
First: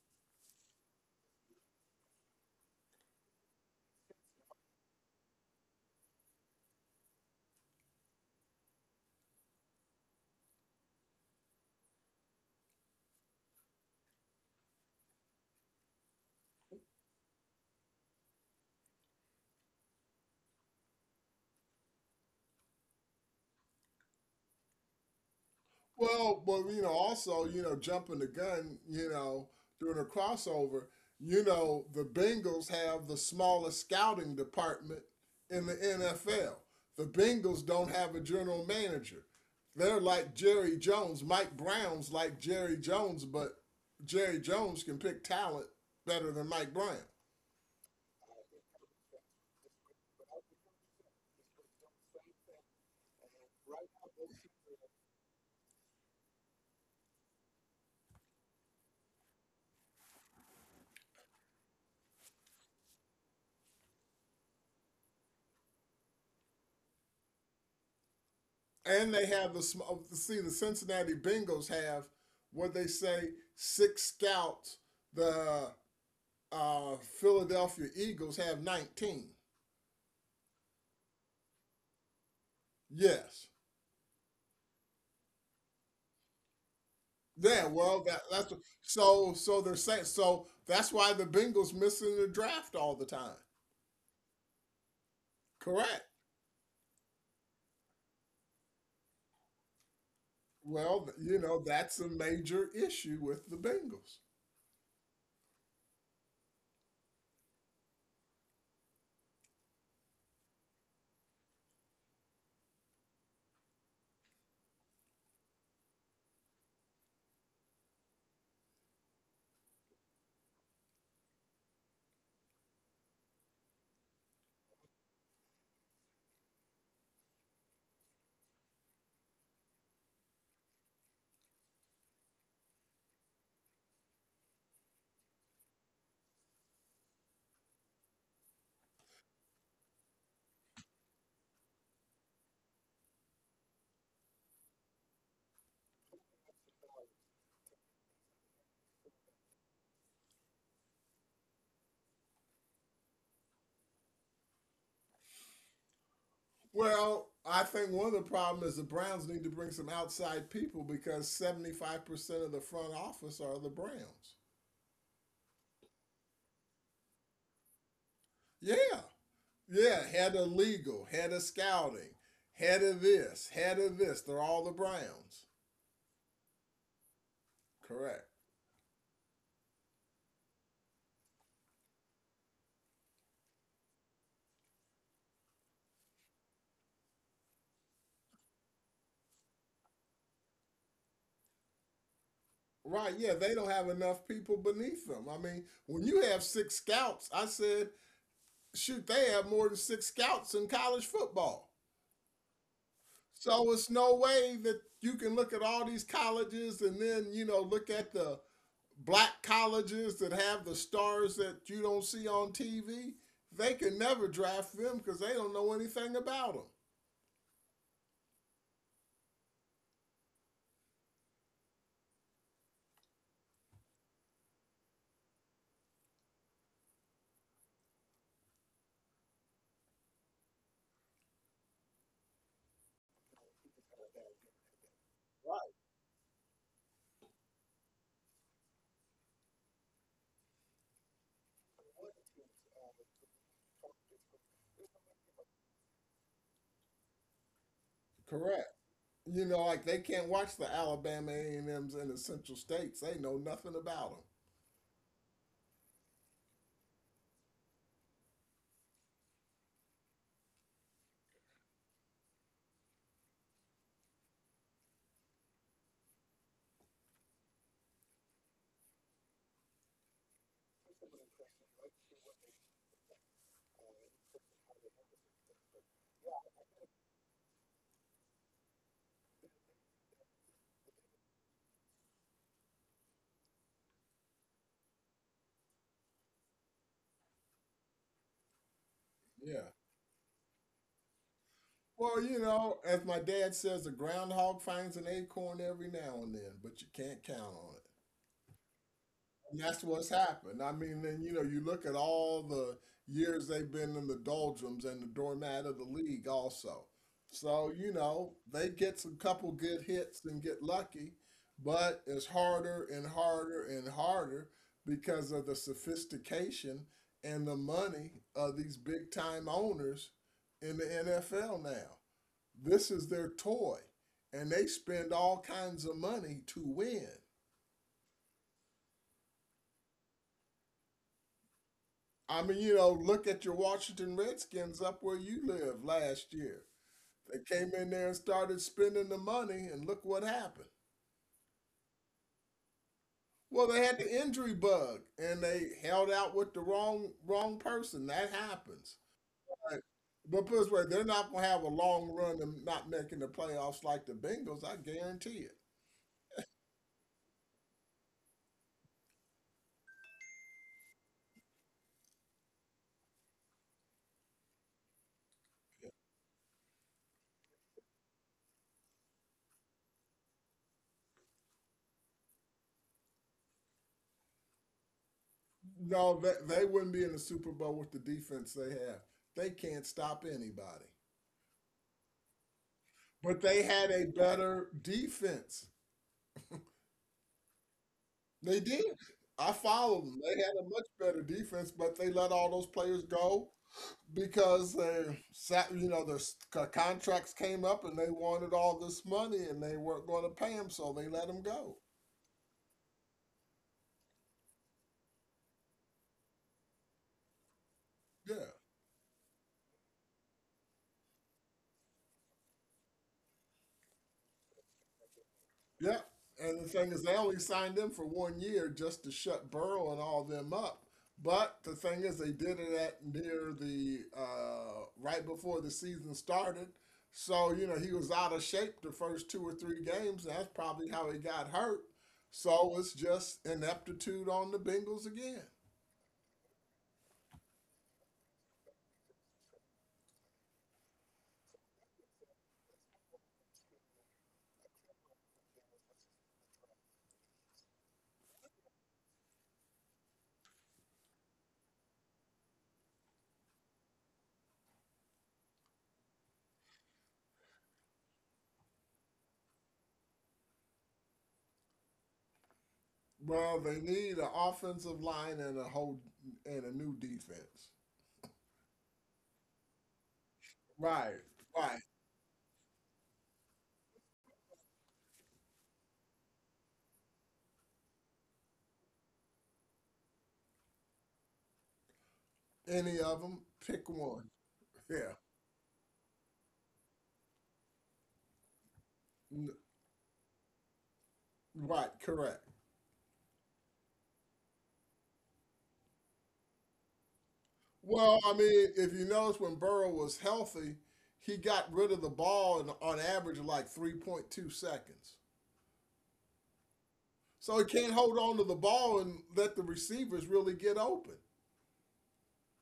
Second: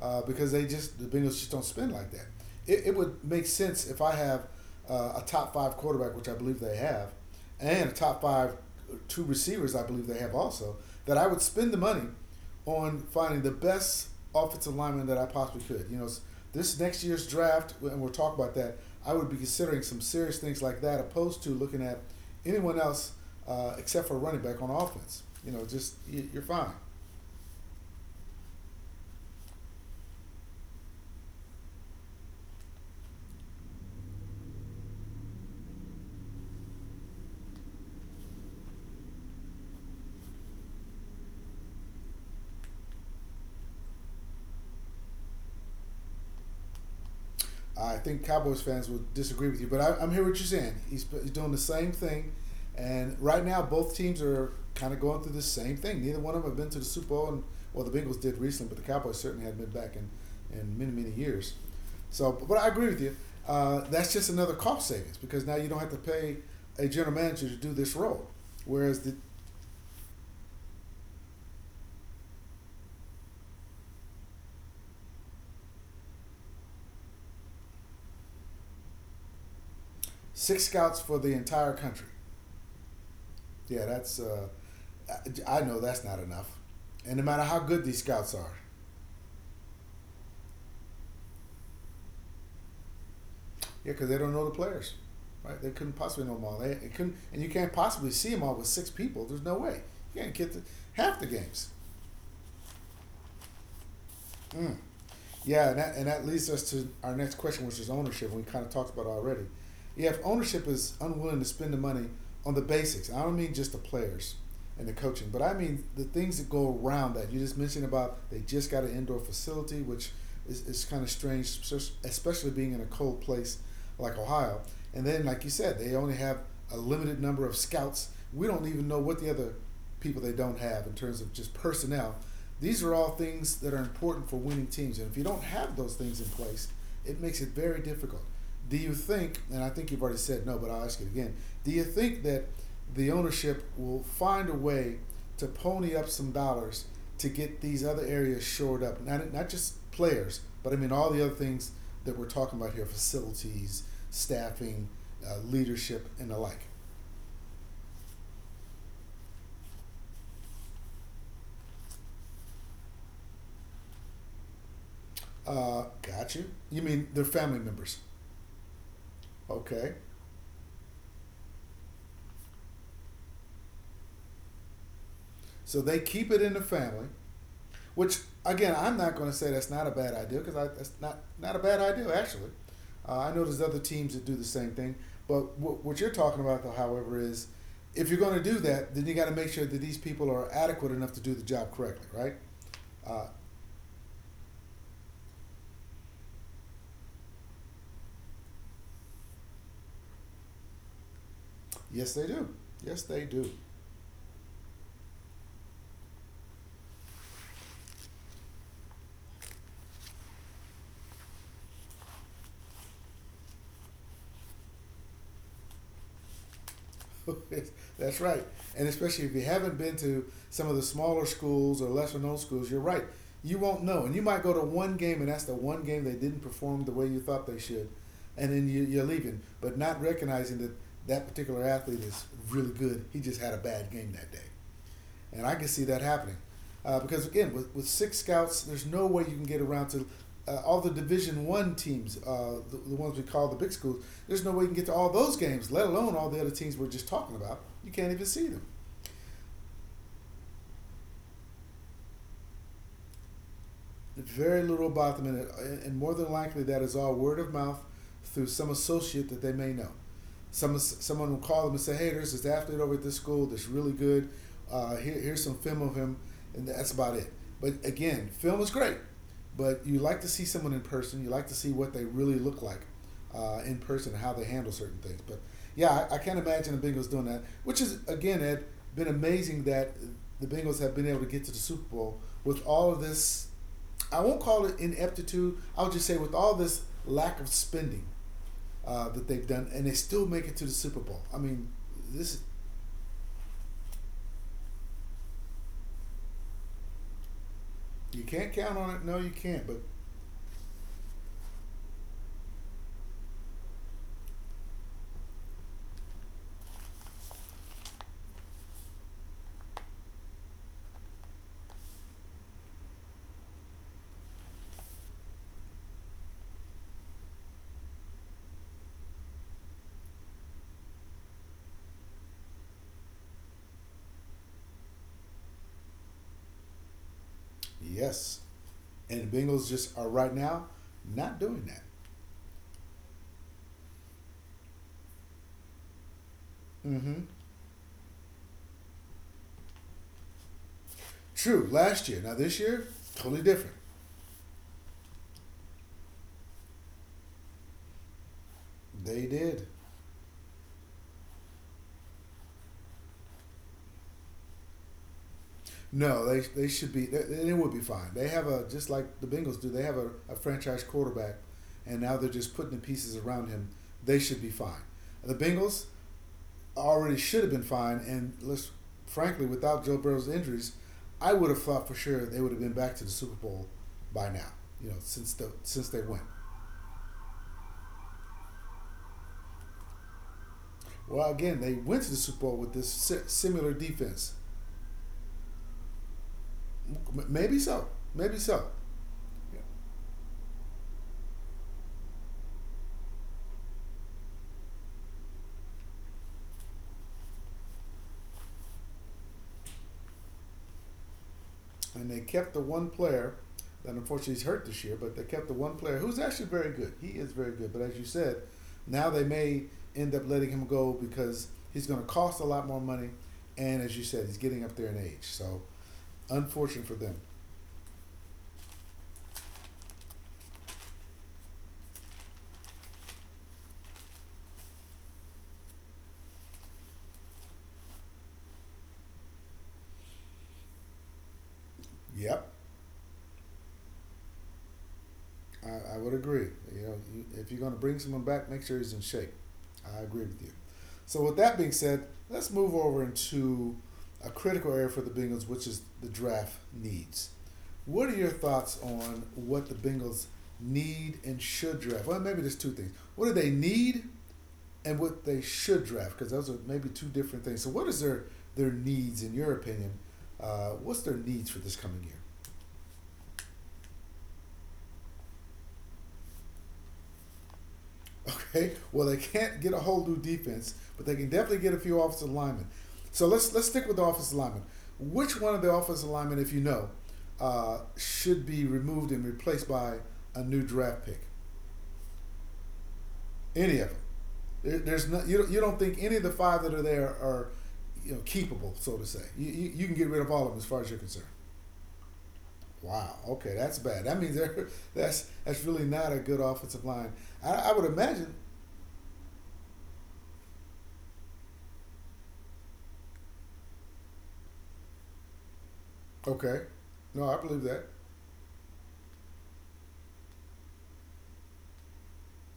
[SPEAKER 1] because the Bengals just don't spend like that. It would make sense if I have a top five quarterback, which I believe they have, and a top five two receivers, I believe they have also. That I would spend the money on finding the best offensive lineman that I possibly could. You know, this next year's draft, and we'll talk about that. I would be considering some serious things like that, opposed to looking at anyone else except for running back on offense. You know, just you're
[SPEAKER 2] well, but
[SPEAKER 1] fine.
[SPEAKER 2] you know, also, you know, jumping the gun, you know, doing a crossover, you know, the Bengals have the smallest scouting department in the NFL. The Bengals don't have a general manager. They're like Jerry Jones. Mike Brown's like Jerry Jones, but Jerry Jones can pick talent better than Mike Brown.
[SPEAKER 1] I think Cowboys fans will disagree with you, but I'm hearing what you're saying. He's doing the same thing, and right now both teams are kind of going through the same thing. Neither one of them have been to the Super Bowl, and well, the Bengals did recently, but the Cowboys certainly hadn't been back in many many years. So, but I agree with you. That's just another cost savings because now you don't have to pay a general manager to do this role, whereas
[SPEAKER 2] And
[SPEAKER 1] the...
[SPEAKER 2] they have the sm- oh, see the Cincinnati Bengals have what they say six scouts. The uh, Philadelphia Eagles have 19.
[SPEAKER 1] six scouts for the entire country.
[SPEAKER 2] Yes.
[SPEAKER 1] Yeah, that's I know that's not enough, and no matter how
[SPEAKER 2] Yeah,
[SPEAKER 1] good these
[SPEAKER 2] well,
[SPEAKER 1] scouts are...
[SPEAKER 2] that's so. So they're saying so. That's why the Bengals missing the draft all the time.
[SPEAKER 1] Yeah, because they don't know the players, right? They couldn't
[SPEAKER 2] Correct.
[SPEAKER 1] possibly know them all. They couldn't, and you can't possibly see them all with six people. There's no way. You can't get the...
[SPEAKER 2] Well,
[SPEAKER 1] half the
[SPEAKER 2] you know
[SPEAKER 1] games.
[SPEAKER 2] that's a major issue with the Bengals.
[SPEAKER 1] Mm. Yeah, and that leads us to our next question, which is ownership. We kind of talked about it already. Yeah, if ownership is unwilling to spend the money on the basics, I don't mean just the players and the coaching, but I mean the things that go around that. You just mentioned about they just got an indoor facility, which is kind of strange, especially being in a cold place like Ohio. And then, like you said, they only have a limited number of scouts. We don't even know what the other people they don't have in terms of just personnel. These are all things that are important for winning teams. And if you don't have those things in place, it makes it very difficult. Do you think, and I think you've already said no, but I'll ask it again. Do you think that the ownership will find a way to pony up some dollars to get these other areas shored up? Not just players, but I mean all the other things that we're talking about here: facilities, staffing, leadership, and the like.
[SPEAKER 2] Well, I think one of the problems is the Browns need to bring some outside people because 75% of the front office are the Browns.
[SPEAKER 1] Got you. You mean they're family members.
[SPEAKER 2] Yeah,
[SPEAKER 1] Okay.
[SPEAKER 2] yeah. Head of legal, head of scouting, head of this, head of this. They're all the Browns.
[SPEAKER 1] So they keep it in the family. Which
[SPEAKER 2] Correct.
[SPEAKER 1] again, I'm not going to say that's not a bad idea because that's not a bad idea actually. I know there's other teams that do the same thing, but what you're talking about though, however, is if you're going to do that, then you got to make sure that these people are adequate enough to do the job correctly, right?
[SPEAKER 2] Right,
[SPEAKER 1] Uh,
[SPEAKER 2] yeah, they don't have enough people beneath them. I mean, when you have six scouts, I said, shoot, they have more than six scouts in college football.
[SPEAKER 1] yes, they do. Yes, they do.
[SPEAKER 2] So it's no way that you can look at all these colleges and then, you know, look at the black colleges that have the stars that you don't see on TV. They can never draft them because they don't know anything about them.
[SPEAKER 1] That's right. And especially if you haven't been to some of the smaller schools or lesser known schools, you're right. You won't know. And you might go to one game and that's the one game they didn't perform the way you thought they should. And then you're leaving, but not recognizing that that particular athlete is really good. He just had a bad game that day and I can see that happening. Because again, with six scouts, there's no way you can get around to all the Division One teams, the ones we call the big schools. There's no way you can get to all those games, let alone all the other teams we're just talking about. You can't even see them.
[SPEAKER 2] Correct. You know, like they can't watch the Alabama A&Ms and M's and the Central States. They know nothing about
[SPEAKER 1] Very little about them, and more than likely that is all word of mouth through some associate that they may know. Someone will call them and say, "Hey, there's this athlete over at this school that's really good. Here, here's some film of him," and that's about it. But again, film is great, but you like to see someone in person. You like to see what they really look like in person, how they handle certain things. But yeah, I can't imagine the Bengals doing that. Which is again, Ed, been amazing that the Bengals have been able to get to the Super Bowl with all of this... I won't call it ineptitude. I'll just say with all this lack of spending that they've
[SPEAKER 2] them. Yeah.
[SPEAKER 1] done, and they still make it to the Super Bowl. I mean,
[SPEAKER 2] Well,
[SPEAKER 1] this...
[SPEAKER 2] you know, as my dad says, the groundhog finds an acorn every now and then, but you can't count on it.
[SPEAKER 1] you can't count on it. No, you
[SPEAKER 2] And
[SPEAKER 1] can't. But
[SPEAKER 2] that's what's happened. I mean, then, you know, you look at all the years they've been in the doldrums and the doormat of the league also. So, you know, they get some couple good hits and get lucky, but it's harder and harder and harder because of the sophistication and the money of these big time owners in the NFL now. This is their toy, and they spend all kinds of money to win.
[SPEAKER 1] yes, and the Bengals just are right now not doing that.
[SPEAKER 2] I mean, you know, look at your Washington Redskins up where you live last year.
[SPEAKER 1] Mm-hmm.
[SPEAKER 2] They came in there and started spending the money, and look what happened.
[SPEAKER 1] True. Last year, now this year, totally
[SPEAKER 2] Well,
[SPEAKER 1] different.
[SPEAKER 2] they had the injury bug, and they held out with the wrong person. That happens.
[SPEAKER 1] They did.
[SPEAKER 2] But, but put it this way, they're not going to have a long run and not making the playoffs like the Bengals. I guarantee it.
[SPEAKER 1] No, they should be. They would be fine. They have a... just like the Bengals do. They have a franchise quarterback, and now they're just putting the pieces around him. They should be fine. The Bengals already should have been fined. And let's... frankly, without Joe Burrow's injuries, I would have thought for sure they would have been back to the Super Bowl by now. You know, since they
[SPEAKER 2] No,
[SPEAKER 1] went.
[SPEAKER 2] they wouldn't be in the Super Bowl with the defense they have. They can't stop anybody.
[SPEAKER 1] Well, again, they went to the Super Bowl with this
[SPEAKER 2] But they
[SPEAKER 1] similar
[SPEAKER 2] had a
[SPEAKER 1] defense.
[SPEAKER 2] better defense.
[SPEAKER 1] Maybe so. Maybe
[SPEAKER 2] They
[SPEAKER 1] so.
[SPEAKER 2] did. I
[SPEAKER 1] Yeah.
[SPEAKER 2] followed them. They had a much better defense, but they let all those players go because they sat, you know, their s- co- contracts came up and they wanted all this money and they weren't going to pay them, so they let them go.
[SPEAKER 1] And they kept the one player that unfortunately is hurt this year, but they kept the one player who's actually very good. He is very good. But as you
[SPEAKER 2] Yeah.
[SPEAKER 1] said, now they may end up letting him go because he's going to cost a lot more money. And as you said, he's getting up there in age. So
[SPEAKER 2] Yeah. And the
[SPEAKER 1] unfortunate
[SPEAKER 2] thing
[SPEAKER 1] for
[SPEAKER 2] is, they
[SPEAKER 1] them.
[SPEAKER 2] only signed him for 1 year just to shut Burrow and all them up. But the thing is, they did it at near the right before the season started. So, you know, he was out of shape the first two or three games. And that's probably how he got hurt.
[SPEAKER 1] Yep,
[SPEAKER 2] So it's just ineptitude on the Bengals again.
[SPEAKER 1] I would agree. You know, if you're going to bring someone back, make sure he's in shape. I agree with you. So with that being said, let's move over into a critical area for the Bengals, which is the draft needs. What are your thoughts on what the Bengals need and should draft? Well, maybe there's two things. What do they need and what they should draft? Because those are maybe two different things. So what is their needs in your opinion? What's their needs for this coming year?
[SPEAKER 2] Well, they need an offensive line and a whole and a new defense.
[SPEAKER 1] Okay. Well, they can't get a whole new defense, but they
[SPEAKER 2] Right,
[SPEAKER 1] can definitely get
[SPEAKER 2] right.
[SPEAKER 1] a few offensive linemen. So let's stick with the offensive linemen. Which one of the offensive linemen, if you know, should be removed and replaced by a new draft pick?
[SPEAKER 2] Any of them,
[SPEAKER 1] Any
[SPEAKER 2] pick
[SPEAKER 1] of them?
[SPEAKER 2] one.
[SPEAKER 1] There's
[SPEAKER 2] Yeah.
[SPEAKER 1] no, you don't think any of the five that are there are keepable, so to say. You can get rid of all of them as far as you're concerned.
[SPEAKER 2] Right, correct.
[SPEAKER 1] Wow. Okay, that's bad. That means they're, that's really not a good offensive line. I would
[SPEAKER 2] Well, I
[SPEAKER 1] imagine.
[SPEAKER 2] mean, if you notice when Burrow was healthy, he got rid of the ball in, on average like 3.2 seconds.
[SPEAKER 1] Okay. No, I
[SPEAKER 2] So he
[SPEAKER 1] believe that.
[SPEAKER 2] can't hold on to the ball and let the receivers really get open.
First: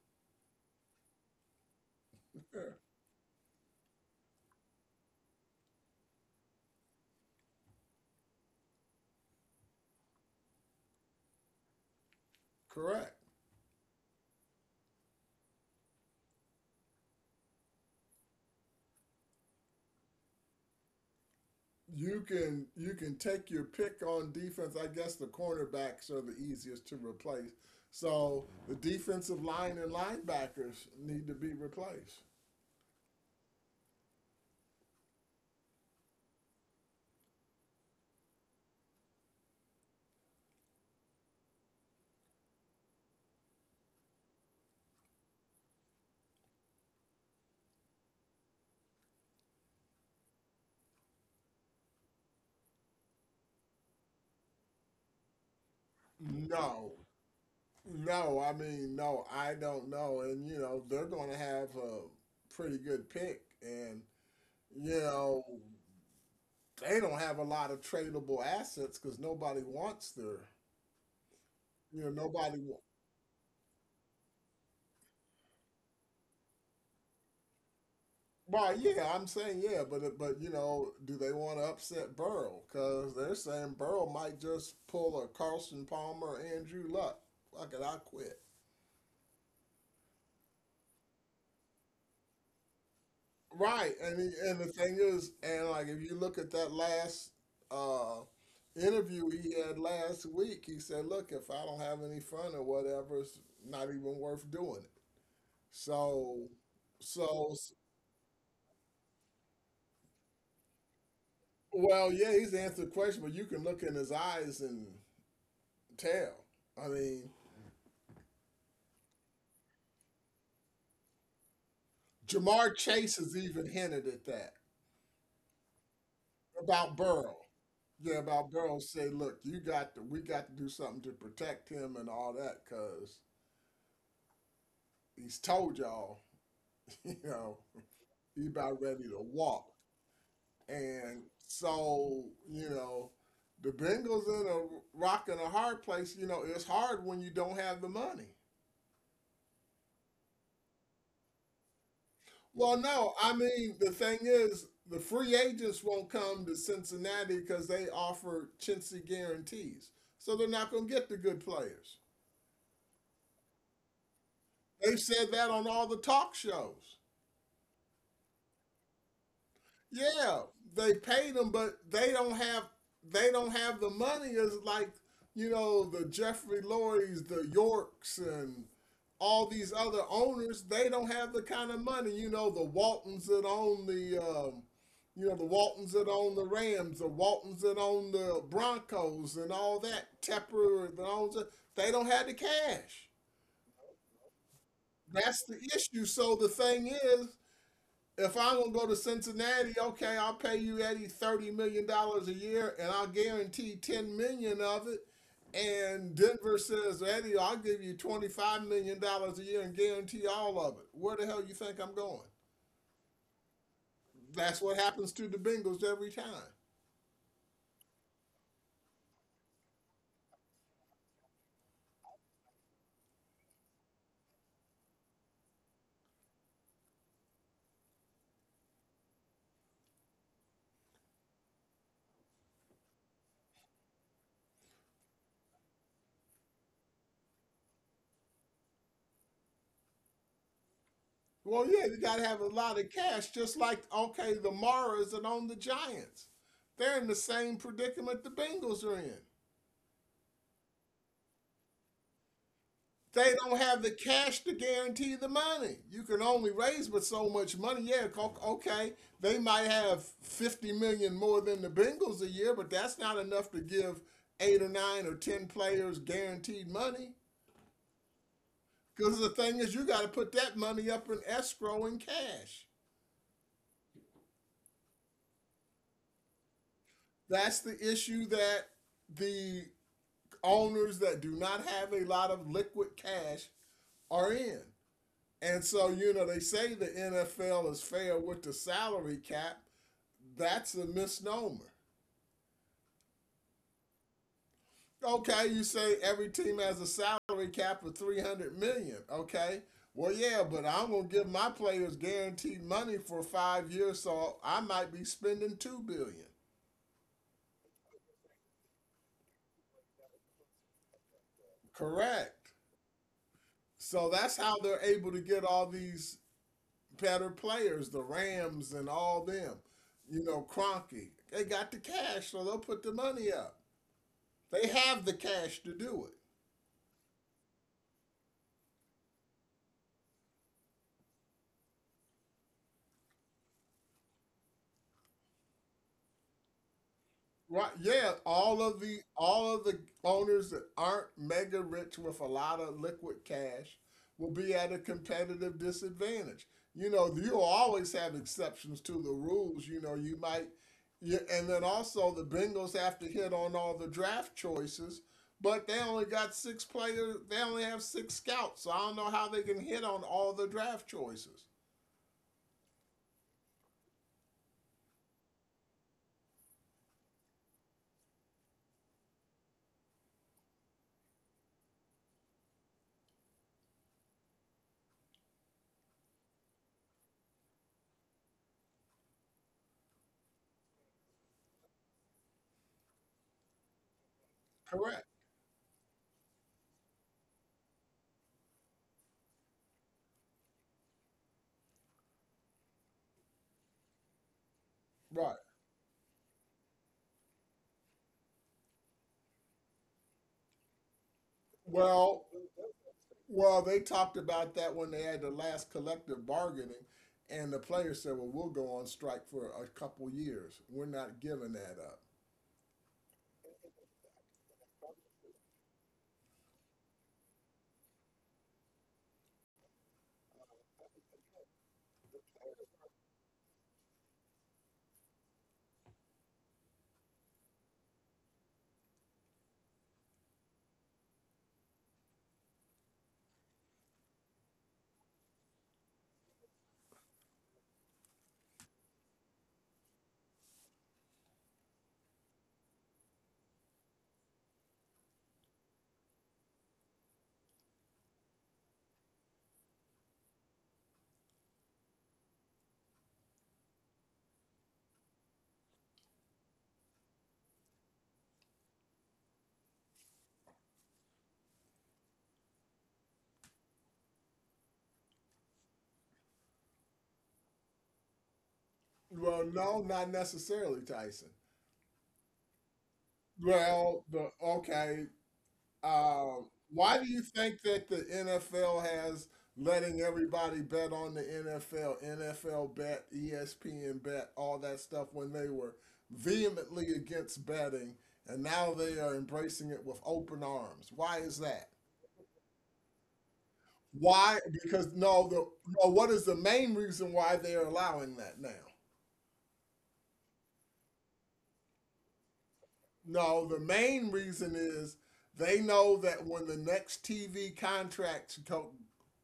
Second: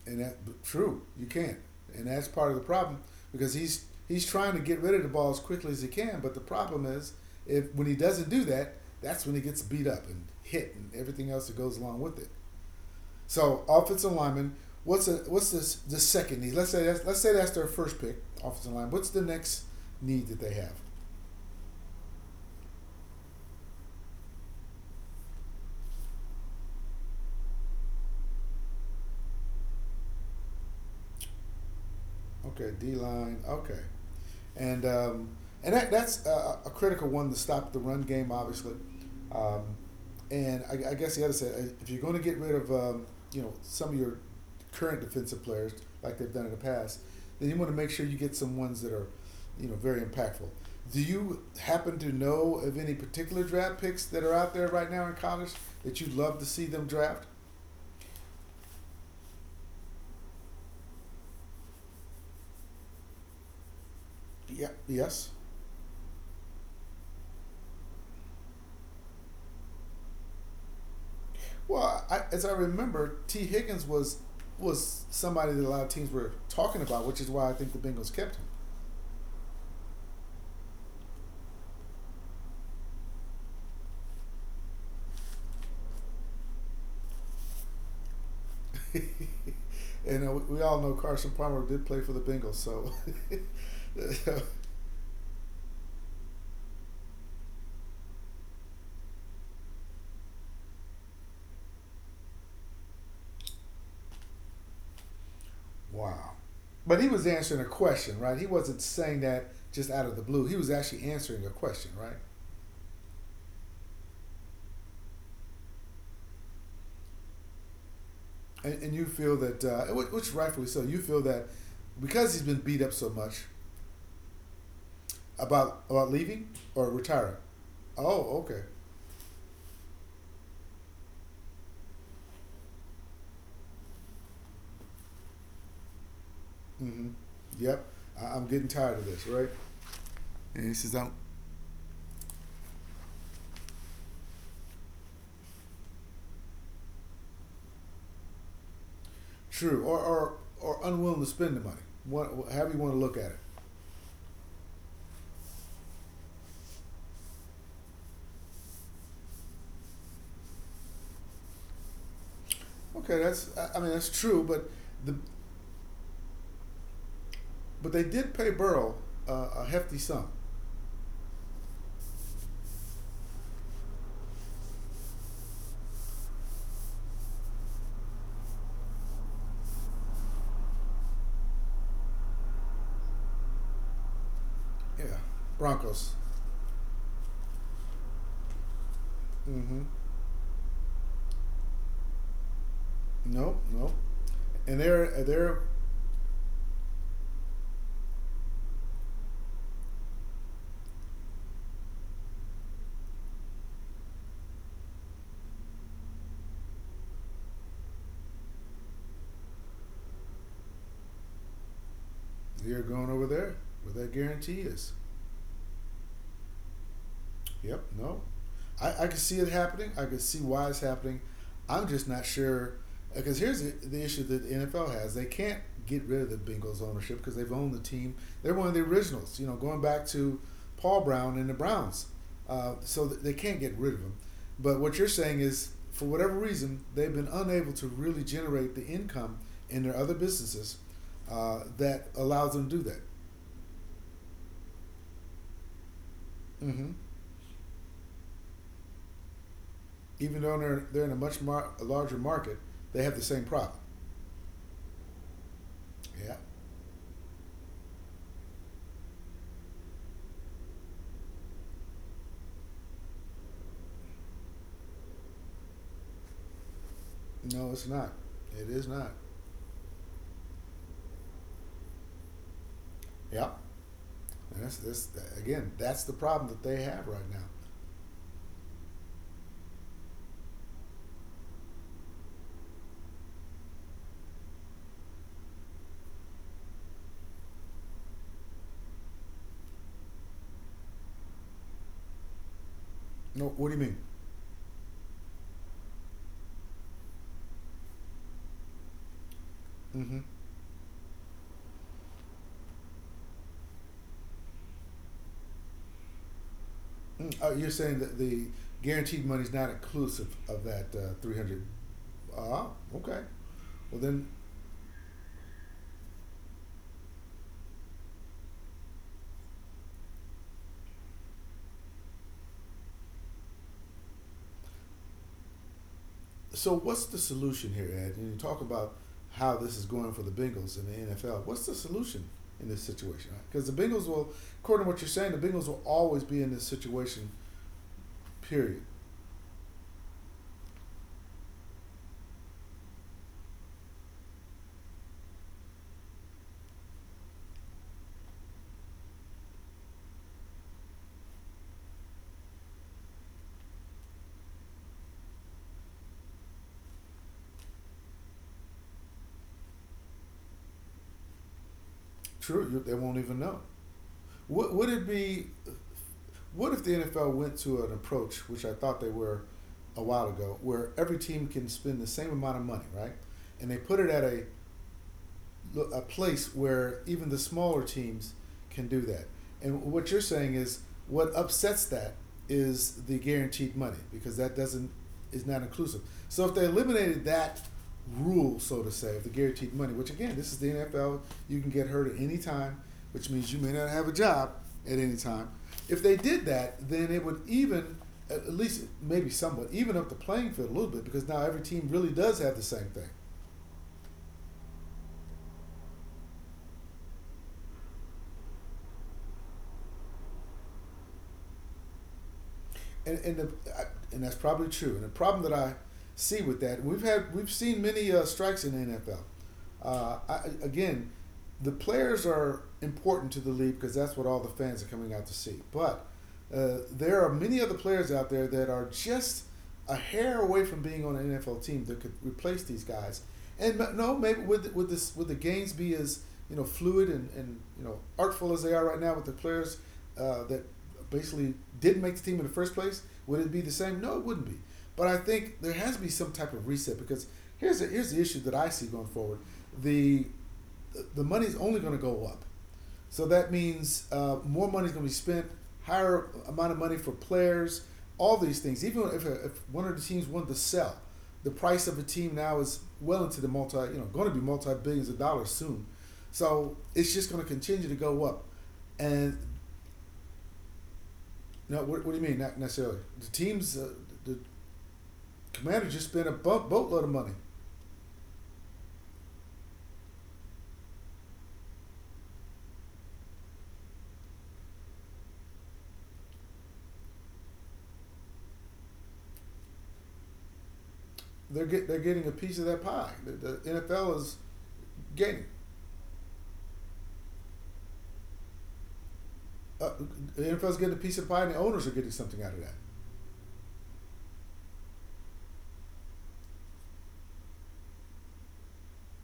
[SPEAKER 1] And that, true, you can't, and that's part of
[SPEAKER 2] Yeah,
[SPEAKER 1] the problem because he's trying to get rid of the ball as quickly as he can. But the problem is if when he doesn't do that, that's when he gets beat up and hit and everything else that goes along with it.
[SPEAKER 2] correct.
[SPEAKER 1] So offensive lineman, what's a, what's this the second need? Let's say that's their first pick, offensive line. What's the next need that they have?
[SPEAKER 2] You can take your pick on defense. I guess the cornerbacks are the easiest to replace. So the defensive line and linebackers need to be replaced.
[SPEAKER 1] Okay, D line. Okay, and a critical one to stop the run game, obviously. Um, and I guess the other side, if you're going to get rid of some of your current defensive players like they've done in the past, then you want to make sure you get some ones that are very impactful. Do you happen to know of any particular draft picks that are out there right now in college that you'd love to see them
[SPEAKER 2] No,
[SPEAKER 1] draft?
[SPEAKER 2] No, I mean, no, I don't know. And, you know, they're going to have a pretty good pick. And,
[SPEAKER 1] Yeah.
[SPEAKER 2] you
[SPEAKER 1] Yes.
[SPEAKER 2] know, they don't have a lot of tradable assets because nobody wants their, you
[SPEAKER 1] Well,
[SPEAKER 2] know,
[SPEAKER 1] I, as I
[SPEAKER 2] nobody. Wa-
[SPEAKER 1] remember, T. Higgins was somebody that a lot of teams were talking about, which is why I think the Bengals kept
[SPEAKER 2] Well, yeah, I'm saying, yeah, but you know, do they want to upset Burrow? Because they're saying Burrow might just pull a Carson Palmer, Andrew Luck. Fuck it, I quit.
[SPEAKER 1] him. And we all know Carson Palmer did play for the Bengals, so
[SPEAKER 2] Right, and he, and the thing is, and like if you look at that last uh, interview he had last week, he said, "Look, if I don't have any fun or whatever, it's not even worth doing it."
[SPEAKER 1] wow.
[SPEAKER 2] So,
[SPEAKER 1] But he was
[SPEAKER 2] so
[SPEAKER 1] answering a question, right? He wasn't saying that just out of the blue. He was actually answering a question,
[SPEAKER 2] well,
[SPEAKER 1] right?
[SPEAKER 2] yeah, he's answered the question, but you can look in his eyes and tell. I mean,
[SPEAKER 1] And you feel that, which rightfully so, you feel that because he's been
[SPEAKER 2] Jamar
[SPEAKER 1] beat up so
[SPEAKER 2] Chase has
[SPEAKER 1] much
[SPEAKER 2] even hinted at that
[SPEAKER 1] about leaving or
[SPEAKER 2] about
[SPEAKER 1] retiring.
[SPEAKER 2] Burrow. Yeah,
[SPEAKER 1] Oh,
[SPEAKER 2] about
[SPEAKER 1] okay.
[SPEAKER 2] Burrow. Say, look, we got to do something to protect him and all that, cause he's told y'all
[SPEAKER 1] Mm-hmm.
[SPEAKER 2] you know,
[SPEAKER 1] Yep. I, I'm
[SPEAKER 2] he
[SPEAKER 1] getting
[SPEAKER 2] about
[SPEAKER 1] tired of
[SPEAKER 2] ready to
[SPEAKER 1] this, right?
[SPEAKER 2] walk. And so, you know, the Bengals in a rock and a hard place, you know, it's hard when you don't have the money.
[SPEAKER 1] True. Or unwilling to spend the money. What, however you
[SPEAKER 2] Well,
[SPEAKER 1] want to look
[SPEAKER 2] no,
[SPEAKER 1] at it.
[SPEAKER 2] I mean, the thing is, the free agents won't come to Cincinnati because they offer chintzy guarantees. So they're not going to get the good players.
[SPEAKER 1] Okay, that's. I mean, that's true, but
[SPEAKER 2] They've
[SPEAKER 1] the,
[SPEAKER 2] said that on all the talk shows.
[SPEAKER 1] but they did pay Burrow a hefty sum.
[SPEAKER 2] Yeah, they paid them, but they don't have the money. It's like you know the Jeffrey Lorries, the Yorks, and all these other owners. They don't have the kind of money.
[SPEAKER 1] Yeah,
[SPEAKER 2] You know the Waltons that
[SPEAKER 1] Broncos.
[SPEAKER 2] own the Rams, the Waltons that own the Broncos, and all
[SPEAKER 1] Mm-hmm.
[SPEAKER 2] that. Tepper that owns it. They don't have the cash.
[SPEAKER 1] No, no, and they're
[SPEAKER 2] That's
[SPEAKER 1] they're
[SPEAKER 2] the issue. So the thing is, if I want to go to Cincinnati, okay, I'll pay you Eddie $30 million a year, and I'll guarantee $10 million of it. And Denver says, Eddie, I'll give you $25 million a year and guarantee all of it. Where the hell you think I'm going?
[SPEAKER 1] they're going over there where their guarantee
[SPEAKER 2] That's what
[SPEAKER 1] is.
[SPEAKER 2] happens to the Bengals every time.
[SPEAKER 1] Yep. No. I can see it happening. I can see why it's happening. I'm just not sure because here's the issue that the NFL has. They can't get rid of the Bengals ownership because they've owned the team. They're one of the originals. You know, going back to Paul Brown and the Browns. So they can't get rid of them. But what you're saying is, for whatever reason, they've been unable to really generate the income in their other businesses
[SPEAKER 2] Well, yeah, you
[SPEAKER 1] that
[SPEAKER 2] got to have
[SPEAKER 1] allows
[SPEAKER 2] a
[SPEAKER 1] them to do
[SPEAKER 2] lot of
[SPEAKER 1] that.
[SPEAKER 2] cash, just like okay, the Maras that own the Giants.
[SPEAKER 1] Mm-hmm.
[SPEAKER 2] They're in the same predicament the Bengals are in.
[SPEAKER 1] Even though they're in a much a larger market, they have the
[SPEAKER 2] They
[SPEAKER 1] same
[SPEAKER 2] don't
[SPEAKER 1] problem.
[SPEAKER 2] have the cash to guarantee the money. You can
[SPEAKER 1] Yeah.
[SPEAKER 2] only raise but so much money. Yeah, okay. They might have 50 million more than the Bengals a year, but that's not enough to give eight or nine or 10 players guaranteed money.
[SPEAKER 1] No, it's not. It is not.
[SPEAKER 2] Because the thing is, you got to put that money up in escrow in cash.
[SPEAKER 1] Yeah. And that's again, that's the problem that they have right now.
[SPEAKER 2] That's the issue that the owners that do not have a lot of liquid cash are in. And so they say the NFL is fair with the salary cap. That's a misnomer.
[SPEAKER 1] No, what do you mean?
[SPEAKER 2] Okay, you say every team has a salary cap of 300 million dollars. Okay. Well,
[SPEAKER 1] Mm-hmm.
[SPEAKER 2] yeah, but I'm going to give my players guaranteed money for 5 years, so I might be spending 2 billion dollars.
[SPEAKER 1] Mm. Oh, you're saying that the guaranteed money is not inclusive of that 300.
[SPEAKER 2] Correct.
[SPEAKER 1] Ah, okay. Well,
[SPEAKER 2] So
[SPEAKER 1] then
[SPEAKER 2] that's how they're able to get all these better players, the Rams and all them. You know, Cronky. They got the cash, so they'll put the money up. They have the cash to do it.
[SPEAKER 1] so what's the solution here, Ed? And you talk about how this is going for the Bengals in the NFL. What's the solution in this situation? Because the Bengals will, according to what you're saying, the Bengals will always be in this situation.
[SPEAKER 2] Right. Yeah, all of
[SPEAKER 1] Period.
[SPEAKER 2] the all of the owners that aren't mega rich with a lot of liquid cash will be at a competitive disadvantage. You know, you'll always have exceptions to the rules. You know, and then also the Bengals have to hit on all the draft choices, but they only got six players. They only have six scouts, so I don't know how they can hit on all the draft choices.
[SPEAKER 1] True, they won't even know. What would it be? What if the NFL went to an approach, which I thought they were a while ago, where every team can spend the same amount of money, right? And they put it at a place where even the smaller teams can do that. And what you're saying is what upsets that is the guaranteed money because that doesn't
[SPEAKER 2] Correct.
[SPEAKER 1] is not inclusive. So if they eliminated that rule, so to say, of the guaranteed money, which again, this is the NFL, you can get hurt at any time, which means you may not have a job at any
[SPEAKER 2] Right.
[SPEAKER 1] time. If they did that, then it would even at least maybe somewhat even up the playing field a little bit because now every team really
[SPEAKER 2] Well,
[SPEAKER 1] does have the same thing.
[SPEAKER 2] Well, they talked about that when they had the last collective bargaining, and the players said, "Well, we'll go on strike for a couple years. We're not giving that up."
[SPEAKER 1] and and the, and that's probably true. And the problem that I see with that, we've seen many strikes in the NFL. I, again, the players are important to the league because that's what all the fans are coming out to see. But there are many other players out there that are just a hair away from being on an NFL team that could replace these guys. And no, maybe would the games be as fluid and artful as they are right now with the players that basically didn't make the team in the first place? Would it be the same? No, it wouldn't be. But I think there has to be some type of reset because here's the issue that I see going forward. The the money's only going to go up. So that means more money is going to be spent, higher amount of money for players, all these things. Even if one of the teams wanted to sell, the price of a team now is well into the multi, you know, going to be multi billions of dollars soon. So it's just going to continue to go up. And
[SPEAKER 2] Well, no, not necessarily, Tyson.
[SPEAKER 1] no, what do you mean? Not necessarily. The teams,
[SPEAKER 2] Well, the
[SPEAKER 1] the
[SPEAKER 2] okay.
[SPEAKER 1] commander just spent a
[SPEAKER 2] Um, why
[SPEAKER 1] boatload of
[SPEAKER 2] do you
[SPEAKER 1] money.
[SPEAKER 2] think that the NFL has letting everybody bet on the NFL, NFL bet, ESPN bet, all that stuff when they were vehemently against betting, and now they are embracing it with open arms? Why is
[SPEAKER 1] They're
[SPEAKER 2] that?
[SPEAKER 1] get, they're getting a piece of that pie. The NFL is
[SPEAKER 2] Why? Because no, the
[SPEAKER 1] getting.
[SPEAKER 2] no, what is the main reason why they're allowing that now?
[SPEAKER 1] Uh, the NFL is getting a piece of pie, and the owners are getting something out of that.
[SPEAKER 2] No, the main reason is they know that when the next TV contracts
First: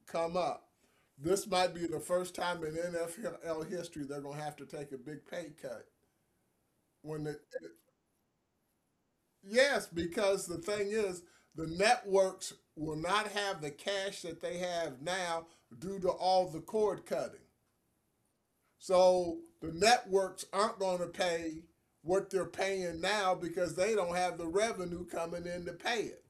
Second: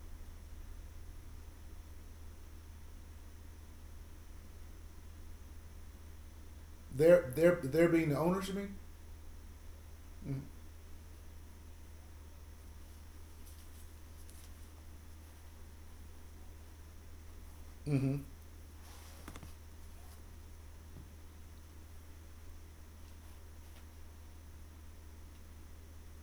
[SPEAKER 2] come up, this might be the first time in NFL history they're going to have to take a big pay cut. When
[SPEAKER 1] They're
[SPEAKER 2] the,
[SPEAKER 1] they're they're being the owners, you mean?
[SPEAKER 2] yes, because the thing is, the networks will not have the cash that they have now due to all the cord cutting.
[SPEAKER 1] Mm-hmm.
[SPEAKER 2] So the networks aren't going to pay what they're paying now because they don't have the revenue coming in to pay it.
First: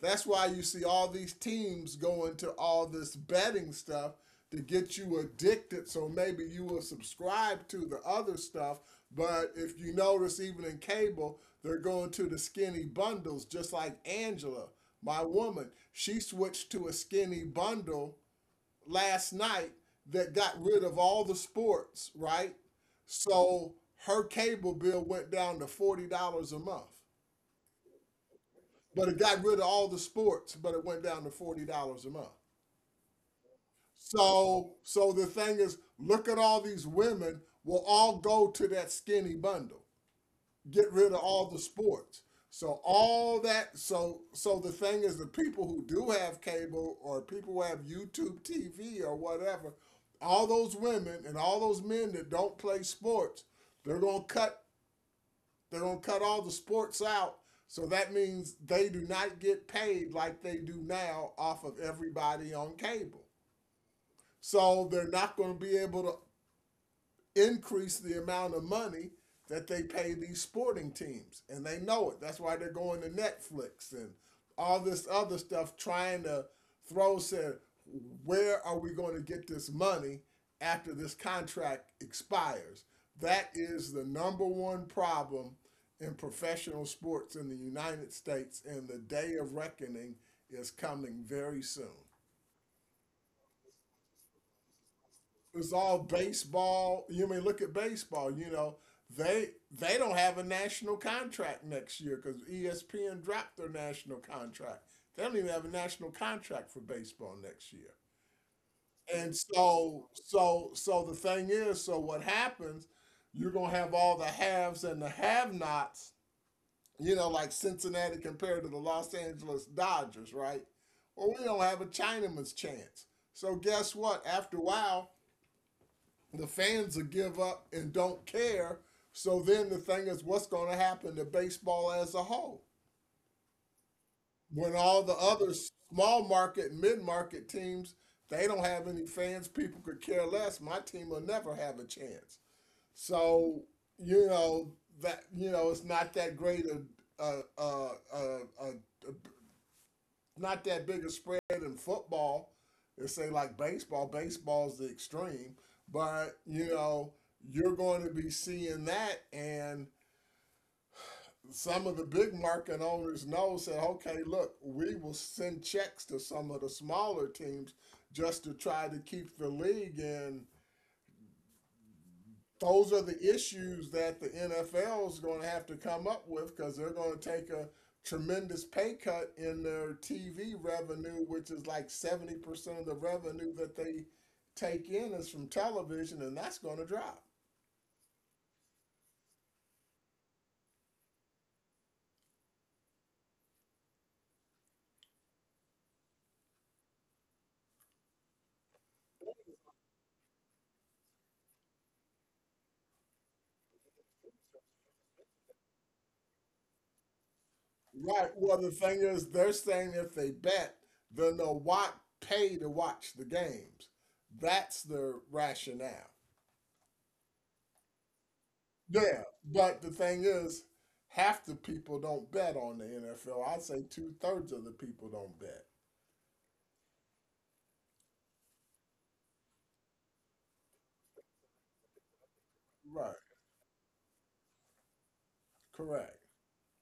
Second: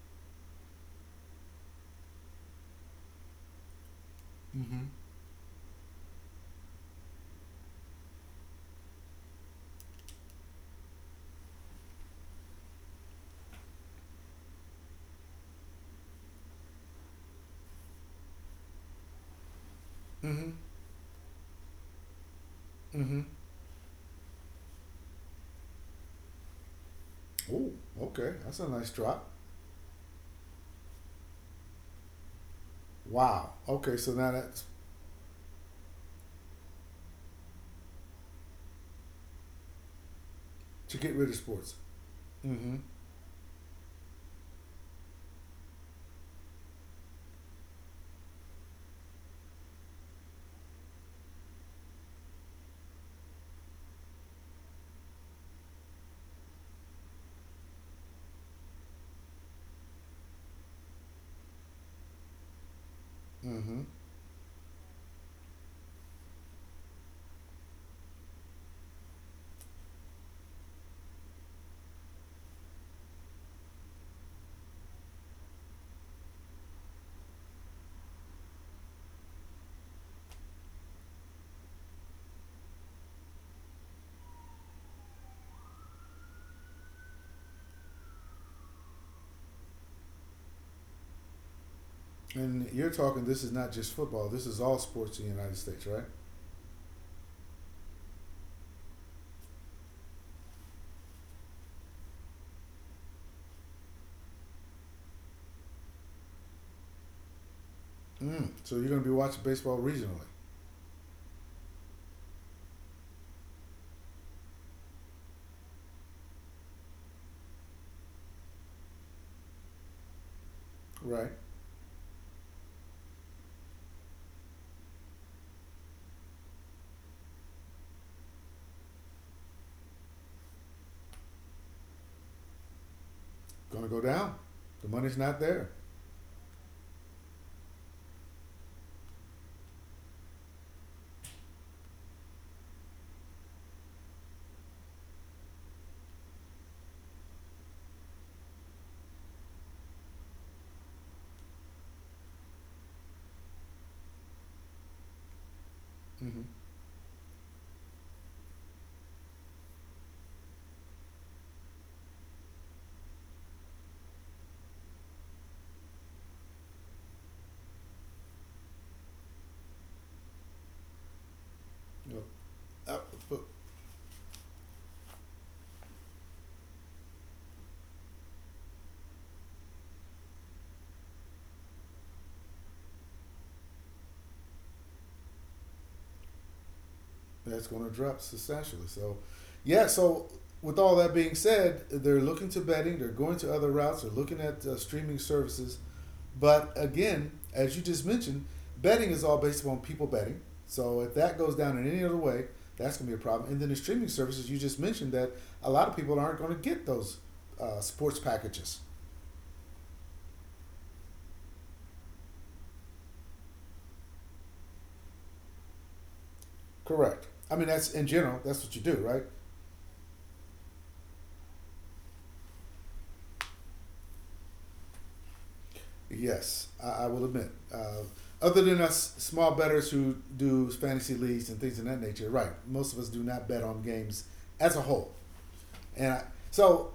[SPEAKER 2] That's why you see all these teams going to all this betting stuff to
[SPEAKER 1] Mm-hmm.
[SPEAKER 2] get you addicted. So maybe you will subscribe to the other stuff. But if you notice, even in cable, they're going to the skinny bundles, just like Angela, my woman. She switched to a skinny bundle last night that
[SPEAKER 1] Mm-hmm.
[SPEAKER 2] got rid of all the sports, right?
[SPEAKER 1] Mm-hmm.
[SPEAKER 2] So her cable bill went down to $40 a month.
[SPEAKER 1] Oh, okay. That's a nice
[SPEAKER 2] But it
[SPEAKER 1] drop.
[SPEAKER 2] got rid of all the sports, but it went down to $40 a month.
[SPEAKER 1] Wow. Okay, so now that's
[SPEAKER 2] So the thing is, look at all these women will all go to that skinny bundle, get
[SPEAKER 1] to get
[SPEAKER 2] rid of
[SPEAKER 1] rid of
[SPEAKER 2] all the
[SPEAKER 1] sports.
[SPEAKER 2] sports.
[SPEAKER 1] Mm-hmm.
[SPEAKER 2] So all that so the thing is, the people who do have cable or people who have YouTube TV or whatever, all those women and all those men that don't play sports, they're gonna cut they're gonna cut all the sports out. So that means they do not get paid like they do now off of everybody on cable.
[SPEAKER 1] Mm-hmm.
[SPEAKER 2] So they're not gonna be able to increase the amount of money that they pay these sporting teams. And they know it. That's why they're going to Netflix and all this other stuff trying to throw said, where are we going to get this money after this contract expires? That is the number one problem in professional sports in the United States, and the day of reckoning is coming very soon.
[SPEAKER 1] And you're talking this is not just football, this is all sports in the United
[SPEAKER 2] It's
[SPEAKER 1] States, right?
[SPEAKER 2] all baseball. You mean, look at baseball. You know they don't have a national contract next year because ESPN dropped their national contract. They don't even have a national contract for baseball next year.
[SPEAKER 1] Mm. So you're gonna be watching
[SPEAKER 2] And
[SPEAKER 1] baseball
[SPEAKER 2] so
[SPEAKER 1] regionally.
[SPEAKER 2] so so the thing is, so what happens? You're gonna have all the haves and the have-nots. You know, like Cincinnati compared to the Los Angeles Dodgers, right?
[SPEAKER 1] Right.
[SPEAKER 2] Well, we don't have a Chinaman's chance. So guess what? After a while, the fans will give up and don't care. So then the thing is, what's going to happen to baseball as a whole?
[SPEAKER 1] Gonna go down. The
[SPEAKER 2] When
[SPEAKER 1] money's
[SPEAKER 2] all the
[SPEAKER 1] not
[SPEAKER 2] other
[SPEAKER 1] there.
[SPEAKER 2] small market, mid market teams, they don't have any fans, people could care less. My team will never have a chance. So, you know, that, you know, it's not that great a, a, a, a not that big a spread in football and say like baseball. Baseball's the extreme,
[SPEAKER 1] Mm-hmm.
[SPEAKER 2] but you know you're going to be seeing that, and some of the big market owners know said, okay, look, we will send checks to some of the smaller teams just to try to keep the league in.
[SPEAKER 1] Yep.
[SPEAKER 2] Those
[SPEAKER 1] Uh,
[SPEAKER 2] are the
[SPEAKER 1] but
[SPEAKER 2] issues that the NFL is going to have to come up with because they're going to take a tremendous pay cut in their TV revenue, which is like 70% of the revenue that they take in is from television, and that's going to drop.
[SPEAKER 1] that's going to drop substantially. So, yeah. So with all that being said, they're looking to betting. They're going to other routes. They're looking at streaming services. But again, as you just mentioned, betting is all based upon people betting. So if that goes down in any other way, that's going to be a problem. And then the streaming services you just mentioned that a lot of people aren't going to get those sports
[SPEAKER 2] Right. Well,
[SPEAKER 1] packages.
[SPEAKER 2] the thing is, they're saying if they bet, then they'll watch, pay to watch the games. That's their rationale.
[SPEAKER 1] Correct. I mean, that's in general. That's what you do, right?
[SPEAKER 2] Yeah, but the thing is, half the people don't bet on the NFL. I'd say two-thirds of the people don't bet.
[SPEAKER 1] Yes, I will admit. Other than us small betters who do fantasy leagues and things of that nature, right? Most of us do
[SPEAKER 2] Right,
[SPEAKER 1] not bet on games as a whole. And I,
[SPEAKER 2] correct.
[SPEAKER 1] so,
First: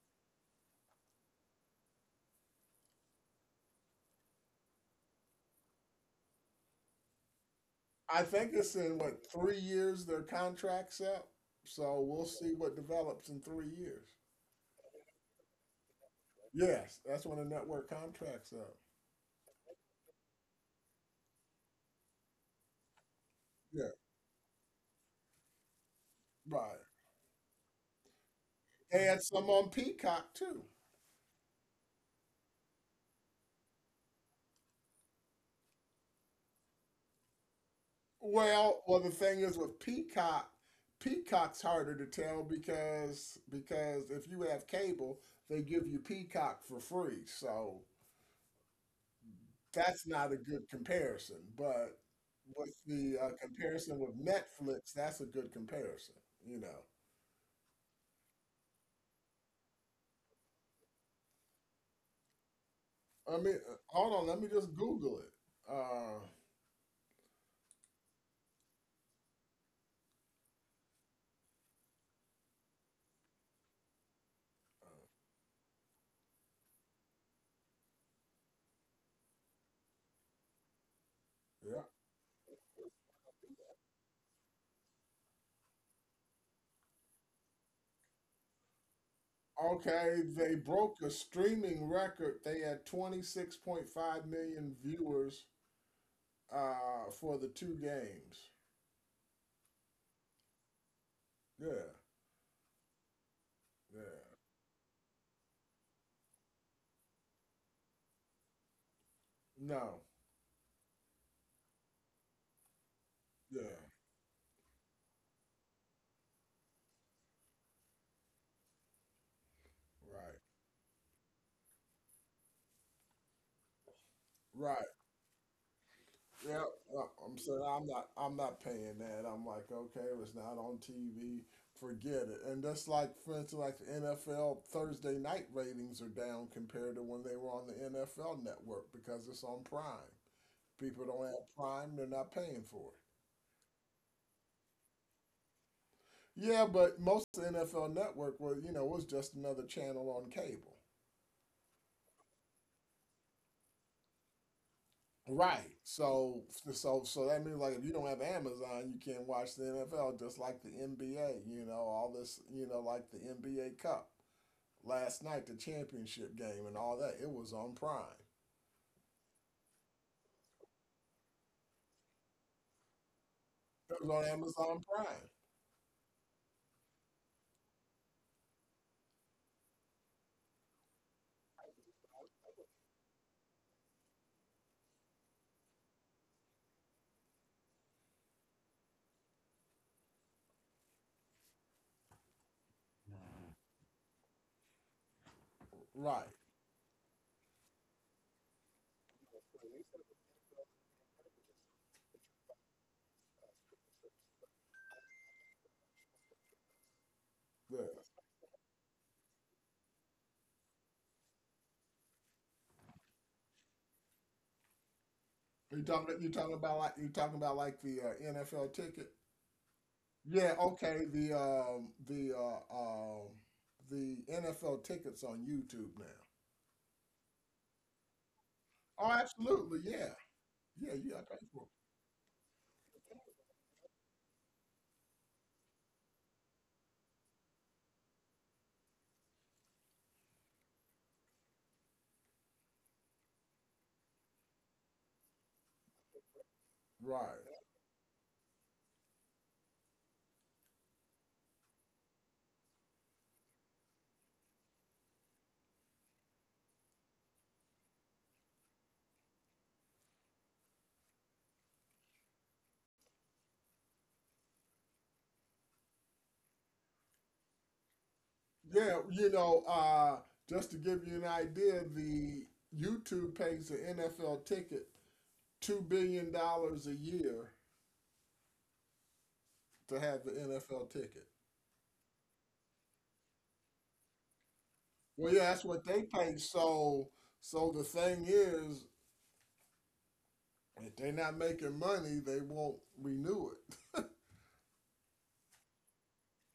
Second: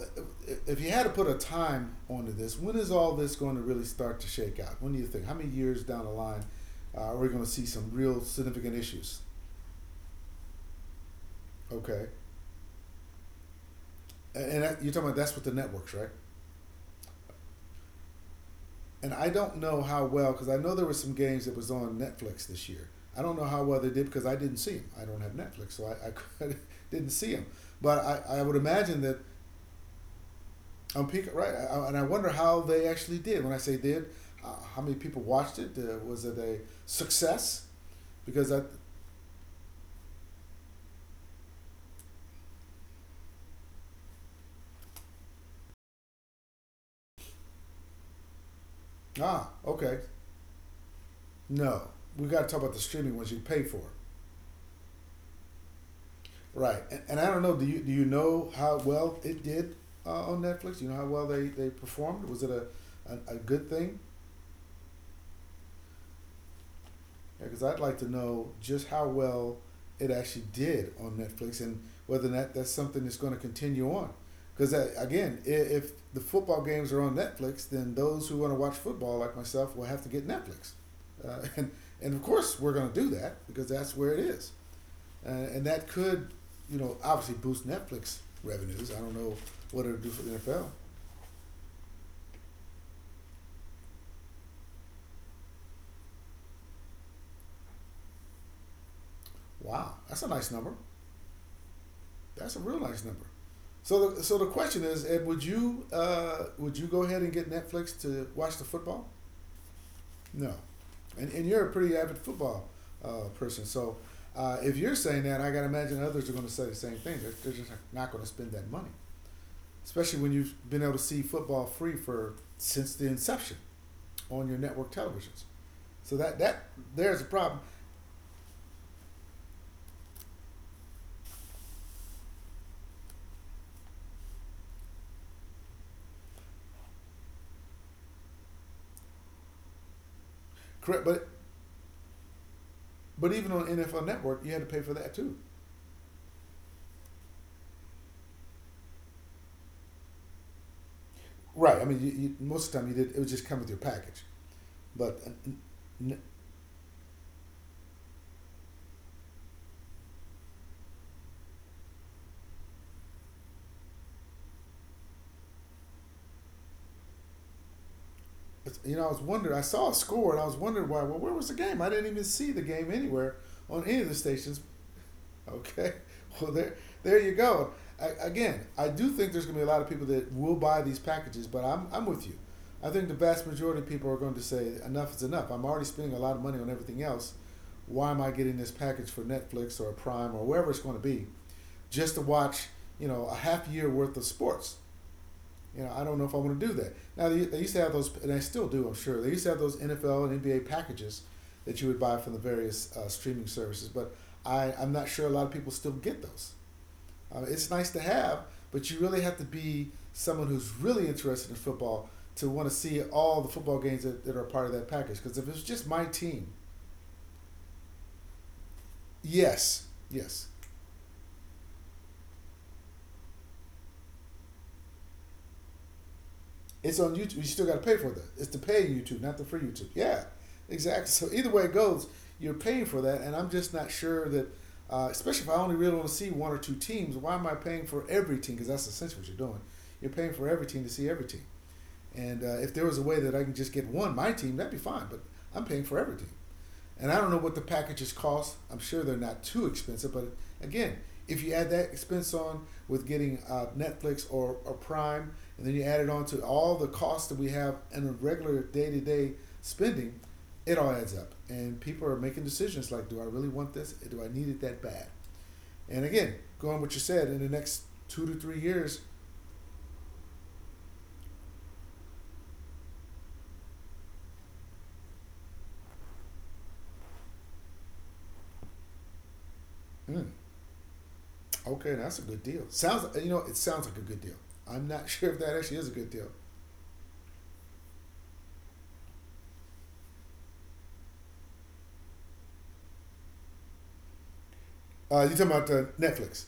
[SPEAKER 1] if- you had to put a time onto this, when is all this going to really start to shake out? When do you think? How many years down the line are we going to see some real
[SPEAKER 2] I think
[SPEAKER 1] significant
[SPEAKER 2] it's in
[SPEAKER 1] issues?
[SPEAKER 2] what, 3 years their contract's up. So
[SPEAKER 1] Okay,
[SPEAKER 2] we'll see what develops in 3 years.
[SPEAKER 1] and that, you're talking about that's with the networks, right?
[SPEAKER 2] Yes, that's when the network contract's up.
[SPEAKER 1] And I don't know how well because I know there were some games that was on Netflix this year. I don't know how well
[SPEAKER 2] Yeah,
[SPEAKER 1] they did because I didn't see them. I don't have Netflix, so I
[SPEAKER 2] right.
[SPEAKER 1] didn't see them. But I would imagine
[SPEAKER 2] They
[SPEAKER 1] that
[SPEAKER 2] had some on Peacock too.
[SPEAKER 1] on Peacock, right? I, and I wonder how they actually did. When I say did, uh, how many people watched it? Was it a success? Because I
[SPEAKER 2] Well, the thing is with Peacock, Peacock's harder to tell because if you have cable, they give you Peacock for free, so
[SPEAKER 1] ah okay
[SPEAKER 2] that's not a good comparison. But
[SPEAKER 1] no, we got to talk
[SPEAKER 2] with
[SPEAKER 1] about the
[SPEAKER 2] the
[SPEAKER 1] streaming ones you pay for,
[SPEAKER 2] comparison with Netflix, that's a good comparison. You know,
[SPEAKER 1] right? And I don't know. Do you know how well it did on Netflix? Do you know how well they performed? Was it
[SPEAKER 2] I
[SPEAKER 1] a
[SPEAKER 2] mean,
[SPEAKER 1] good thing?
[SPEAKER 2] hold on, let me just Google it. Uh,
[SPEAKER 1] Because I'd like to know just how well it actually did on Netflix and whether that that's something that's going to continue on. Because again, if the football games are on Netflix, then those who want to watch football, like myself, will have to get Netflix, uh, and
[SPEAKER 2] yeah.
[SPEAKER 1] and of course we're going to do that because that's where it is, and that could, you know, obviously boost Netflix revenues. I don't know what it'll do for
[SPEAKER 2] Okay,
[SPEAKER 1] the
[SPEAKER 2] they
[SPEAKER 1] NFL.
[SPEAKER 2] broke a streaming record. They had 26.5 million viewers for the two games.
[SPEAKER 1] Wow, that's a nice number.
[SPEAKER 2] Yeah,
[SPEAKER 1] That's a real nice number.
[SPEAKER 2] yeah.
[SPEAKER 1] So, the question is, Ed, would you go ahead and get Netflix to watch the football?
[SPEAKER 2] No,
[SPEAKER 1] No, and you're a pretty avid football person.
[SPEAKER 2] yeah.
[SPEAKER 1] So, if you're saying that, I got to imagine others are going to say the same thing. They're just not going to spend that money, especially when
[SPEAKER 2] Right,
[SPEAKER 1] you've been able to see football free for since the inception on your network
[SPEAKER 2] right.
[SPEAKER 1] televisions. So that
[SPEAKER 2] Yeah, no,
[SPEAKER 1] there's a
[SPEAKER 2] I'm
[SPEAKER 1] problem.
[SPEAKER 2] saying I'm not. I'm not paying that. I'm like, okay, it was not on TV. Forget it. And that's like, for instance, like the NFL Thursday night ratings are down compared to when they were on the NFL Network because it's on Prime.
[SPEAKER 1] Correct,
[SPEAKER 2] People
[SPEAKER 1] but
[SPEAKER 2] don't have Prime; they're not paying for it.
[SPEAKER 1] but even on NFL Network, you had to pay for that too.
[SPEAKER 2] Yeah, but most of the NFL Network was, you know, was just another channel on cable.
[SPEAKER 1] Right. I mean, you most of the time you did. It would just come with your package, but. uh,
[SPEAKER 2] Right. So that means like if you don't have Amazon, you can't watch the NFL just like the NBA, you know, all this, you know, like the NBA Cup. Last night the championship game and all that, it was on Prime.
[SPEAKER 1] I was wondering. I saw a score, and I was wondering why. Well, where was the game? I didn't even see the game anywhere on
[SPEAKER 2] It
[SPEAKER 1] any of
[SPEAKER 2] was
[SPEAKER 1] the
[SPEAKER 2] on
[SPEAKER 1] stations.
[SPEAKER 2] Amazon Prime.
[SPEAKER 1] Okay, well there you go. Again, I do think there's going to be a lot of people that will buy these packages, but I'm with you. I think the vast majority of people are going to say enough is enough. I'm already spending a lot of money on everything else. Why am I getting this package for Netflix or Prime or wherever it's going to be just to watch, a half year worth of sports? I don't know
[SPEAKER 2] Right.
[SPEAKER 1] if I want to do that. Now they used to have those, and I still do, I'm sure. They used to have those NFL and NBA packages that you would buy from the various streaming services, but I'm not sure a lot of people still get those. It's
[SPEAKER 2] Yeah.
[SPEAKER 1] nice to have, but you really have to be someone who's really interested in football to want to see all the football games that are part of that package. Because if it's just my
[SPEAKER 2] You
[SPEAKER 1] team,
[SPEAKER 2] talking about like you talking about like the NFL ticket?
[SPEAKER 1] yes, yes,
[SPEAKER 2] Yeah, okay, the NFL tickets on YouTube now.
[SPEAKER 1] it's on YouTube. You still got to pay for that. It's the pay
[SPEAKER 2] Oh,
[SPEAKER 1] YouTube, not the free
[SPEAKER 2] absolutely.
[SPEAKER 1] YouTube.
[SPEAKER 2] Yeah.
[SPEAKER 1] Yeah,
[SPEAKER 2] Yeah,
[SPEAKER 1] exactly.
[SPEAKER 2] you got to
[SPEAKER 1] So
[SPEAKER 2] pay
[SPEAKER 1] either way
[SPEAKER 2] for
[SPEAKER 1] it goes, you're paying for that, and I'm just not sure that. Especially if I only really want to see one or two teams, why am I paying for every team? Because that's essentially what you're doing. You're paying for every team to see every team. And if there was a way that I can just get one, my team, that'd be fine. But I'm paying for every team.
[SPEAKER 2] it.
[SPEAKER 1] And I
[SPEAKER 2] Right.
[SPEAKER 1] don't know what the packages cost. I'm sure they're not too expensive, but again, if you add that expense on with getting Netflix or Prime, and then you add it on to all the costs that we have in a regular day to day spending, it all adds up. And people are making decisions like, do I really want this? Do I need it that bad? And again, going what you said, in the next two to three
[SPEAKER 2] Yeah,
[SPEAKER 1] years,
[SPEAKER 2] you know, just to give you an idea, the YouTube pays the NFL ticket $2 billion a year to have
[SPEAKER 1] mm,
[SPEAKER 2] the NFL ticket.
[SPEAKER 1] okay, that's a good deal. It sounds like a good deal. I'm not
[SPEAKER 2] Well,
[SPEAKER 1] sure if
[SPEAKER 2] yeah,
[SPEAKER 1] that
[SPEAKER 2] that's
[SPEAKER 1] actually
[SPEAKER 2] what
[SPEAKER 1] is a
[SPEAKER 2] they
[SPEAKER 1] good deal.
[SPEAKER 2] pay. So, so the thing is, if they're not making money, they won't renew it.
[SPEAKER 1] You talking about Netflix?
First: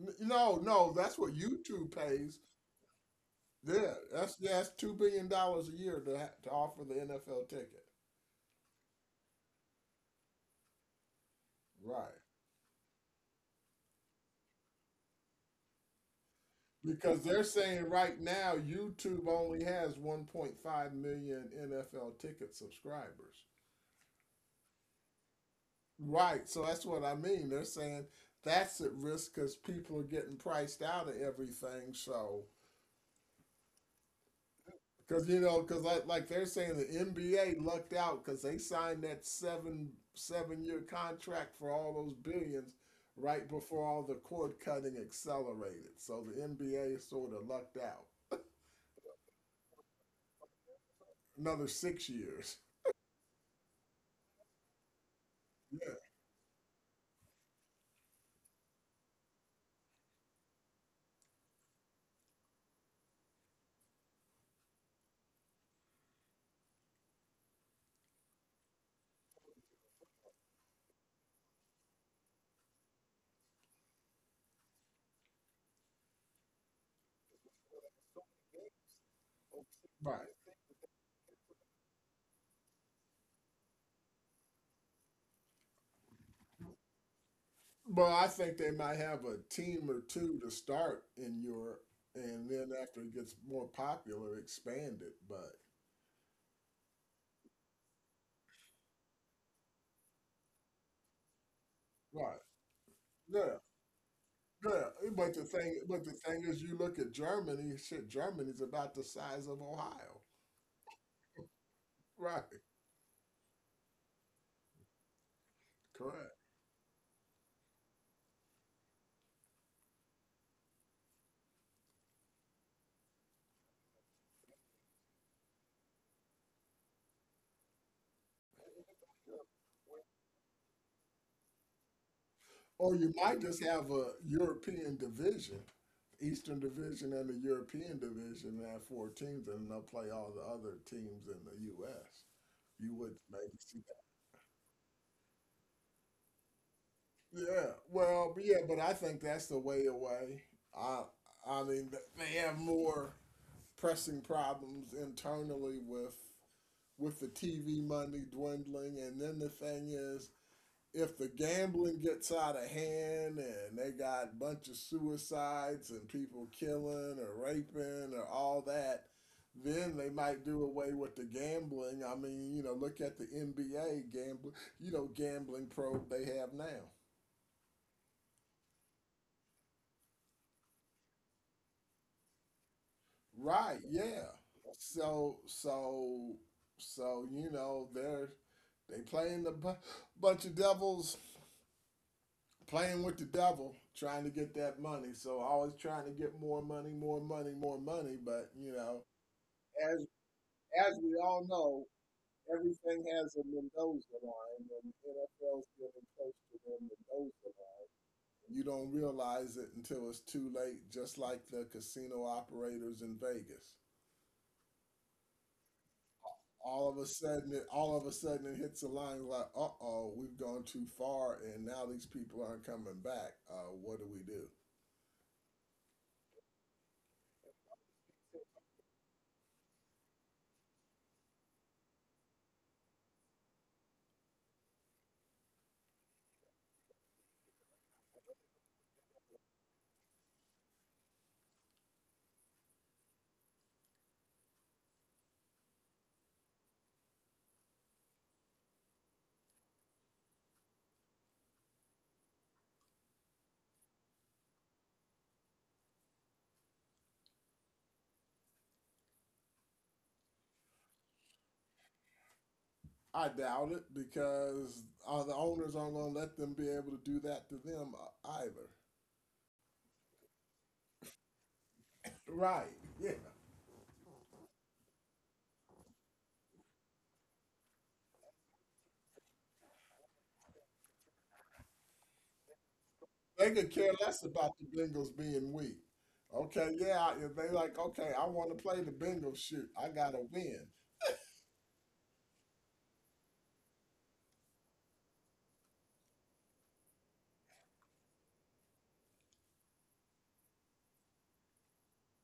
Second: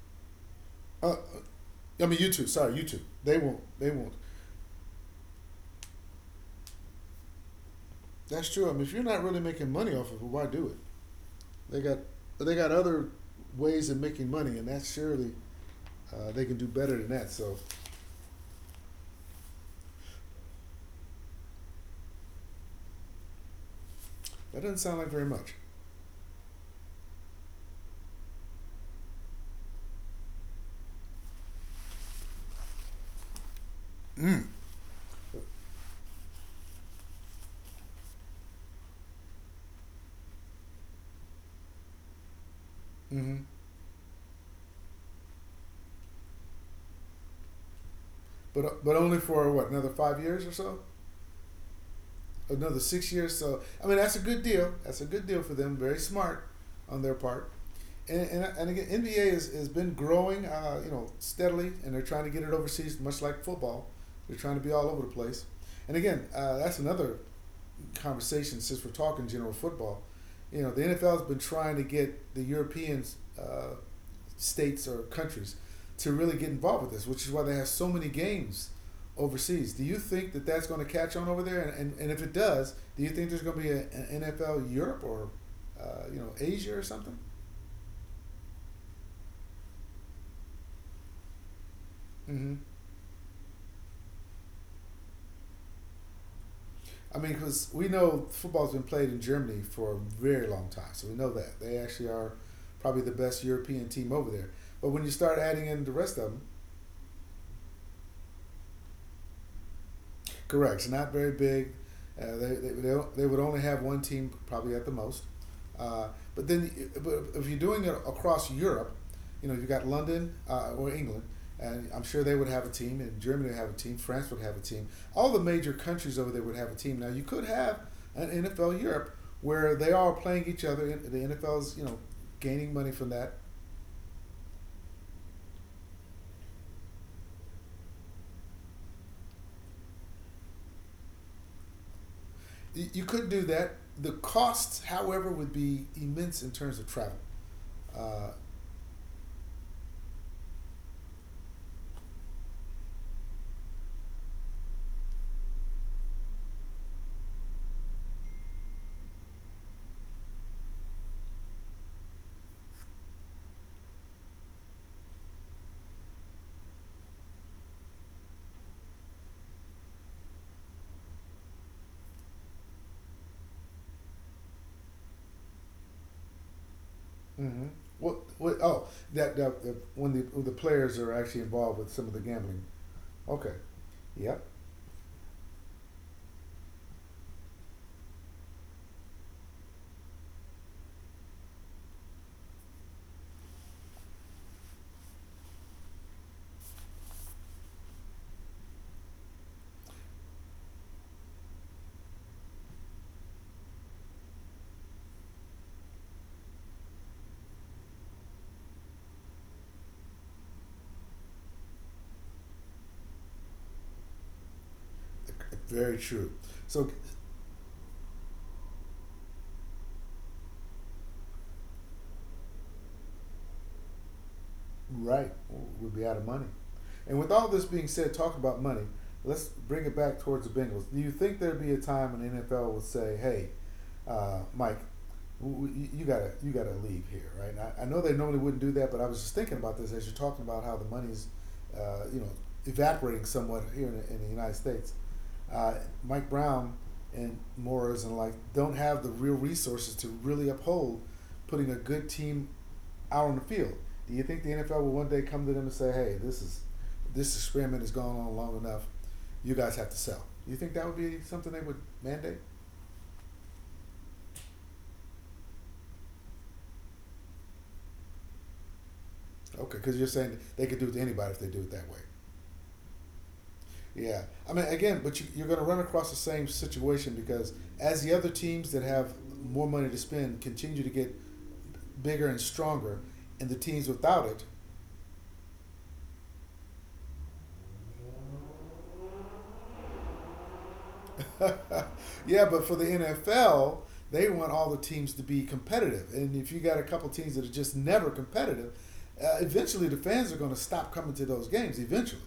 [SPEAKER 2] No, no,
[SPEAKER 1] Uh,
[SPEAKER 2] that's what YouTube
[SPEAKER 1] I mean,
[SPEAKER 2] pays.
[SPEAKER 1] YouTube. Sorry, YouTube. They won't. They
[SPEAKER 2] Yeah,
[SPEAKER 1] won't.
[SPEAKER 2] that's $2 billion a year to to offer the NFL ticket.
[SPEAKER 1] That's true. I mean, if you're not really making money off of it, why do it? They got
[SPEAKER 2] Right.
[SPEAKER 1] they got other ways of making money, and that's surely they can do better than
[SPEAKER 2] Because
[SPEAKER 1] that.
[SPEAKER 2] they're
[SPEAKER 1] So
[SPEAKER 2] saying right now YouTube only has 1.5 million NFL ticket subscribers.
[SPEAKER 1] that doesn't sound like very much.
[SPEAKER 2] Right, so that's what I mean. They're saying that's at risk because people are getting priced out of everything. So,
[SPEAKER 1] Mm.
[SPEAKER 2] because you know, because like they're saying the NBA lucked out because they signed that seven year contract for all those billions
[SPEAKER 1] Hmm.
[SPEAKER 2] right before all the cord cutting accelerated. So the NBA sort of lucked out.
[SPEAKER 1] But only for what another 5 years or so,
[SPEAKER 2] Another 6 years.
[SPEAKER 1] another 6 years. So I mean, that's a good deal. That's a good deal for them.
[SPEAKER 2] Yeah,
[SPEAKER 1] Very smart on their part. And again, NBA has been growing, steadily, and they're trying to get it overseas, much like football. They're trying to be all over the place. And again, that's another conversation since we're talking general football. The NFL has been trying to get the European uh, states or countries to really get involved with this, which is why they have so many games overseas. Do you
[SPEAKER 2] right.
[SPEAKER 1] think that that's going to catch on over there? And if it does, do you think there's going to be an NFL Europe or, Asia or something?
[SPEAKER 2] Well, I think they might have a team or two to start in Europe, and
[SPEAKER 1] Mm-hmm.
[SPEAKER 2] then after it gets more popular, expand it. But
[SPEAKER 1] I mean, because we know football's been played in Germany for a very long time, so we know that they actually are
[SPEAKER 2] right,
[SPEAKER 1] probably the best
[SPEAKER 2] yeah,
[SPEAKER 1] European team over there.
[SPEAKER 2] yeah.
[SPEAKER 1] But when you
[SPEAKER 2] But
[SPEAKER 1] start
[SPEAKER 2] the
[SPEAKER 1] adding
[SPEAKER 2] thing,
[SPEAKER 1] in the
[SPEAKER 2] but the
[SPEAKER 1] rest of them.
[SPEAKER 2] thing is, you look at Germany. Shit, Germany's about the size of Ohio.
[SPEAKER 1] Correct. It's not very big. Uh,
[SPEAKER 2] Right,
[SPEAKER 1] they, they, they, they would only have one team probably at the most. Uh,
[SPEAKER 2] correct.
[SPEAKER 1] but then, but if you're doing it across Europe, you got London, or England, and I'm sure they would have a team, and Germany would have a team, France would have a team. All the major countries over there would have a team. Now, you could have an NFL Europe where they are playing each other, and the NFL's, gaining money
[SPEAKER 2] Or
[SPEAKER 1] from
[SPEAKER 2] you
[SPEAKER 1] that.
[SPEAKER 2] might just have a European division, Eastern Division and the European Division, and have four teams, and they'll play all the other teams in the U.S.
[SPEAKER 1] You,
[SPEAKER 2] You
[SPEAKER 1] you
[SPEAKER 2] would
[SPEAKER 1] could do
[SPEAKER 2] maybe
[SPEAKER 1] that.
[SPEAKER 2] see.
[SPEAKER 1] The costs, however, would be immense in terms of travel.
[SPEAKER 2] Yeah,
[SPEAKER 1] uh,
[SPEAKER 2] well, but I think that's the way away. I, I mean, they have more pressing problems internally with the TV money dwindling, and then the thing is, if the gambling gets out of hand and they got a bunch of suicides and people killing or raping or all that, then they might do away with the gambling. I mean, you know, look at the NBA gambling, you know, gambling probe they have now.
[SPEAKER 1] Mm-hmm. What? Oh, that, that when the players are actually involved with some of the gambling. Okay.
[SPEAKER 2] Right, yeah.
[SPEAKER 1] Yep.
[SPEAKER 2] So so so you know they're they playing the bu- bunch of devils, playing with the devil, trying to get that money. So always trying to get more money, more money, more money. But you know, as as we all know, everything has a Mendoza line, and the NFL's getting close to their Mendoza line. You don't realize it until it's too late. Just like the casino operators in Vegas.
[SPEAKER 1] Very true. So.
[SPEAKER 2] All of a sudden it all of a sudden it hits a line like, uh-oh, we've gone too far and now these people aren't coming back. What do we do?
[SPEAKER 1] Right. We'll be out of money. And with all this being said, talking about money, let's bring it back towards the Bengals. Do you think there'd be a time when the NFL would say, "Hey, Mike, w- you gotta leave here," right? I know they normally wouldn't do that, but I was just thinking about this as you're talking about how the money's, uh, you know, evaporating somewhat here in the United States. Uh, Mike Brown and Morris and like don't have the real resources to really uphold putting a good team out on the field. Do you think the NFL will one day come to them and say, "Hey, this experiment has gone on long enough. You guys have to sell." Do you think that would be something they would mandate?
[SPEAKER 2] I doubt it, because the owners aren't going to let them be able to do that to them, either.
[SPEAKER 1] Okay, because you're saying they could do it to anybody if they do it that way.
[SPEAKER 2] Right. Yeah.
[SPEAKER 1] Yeah, I mean, again, but you're going to run across the same situation because as the other teams that have more money to spend continue to get bigger and stronger, and
[SPEAKER 2] They
[SPEAKER 1] the
[SPEAKER 2] could
[SPEAKER 1] teams
[SPEAKER 2] care less
[SPEAKER 1] without it.
[SPEAKER 2] about the Bengals being weak. Okay, yeah, if they like, okay, I want to play the Bengals, shoot, I gotta win.
[SPEAKER 1] Yeah, but for the NFL, they want all the teams to be competitive. And if you got a couple teams that are just never competitive, eventually the fans are going to stop coming to those games. Eventually,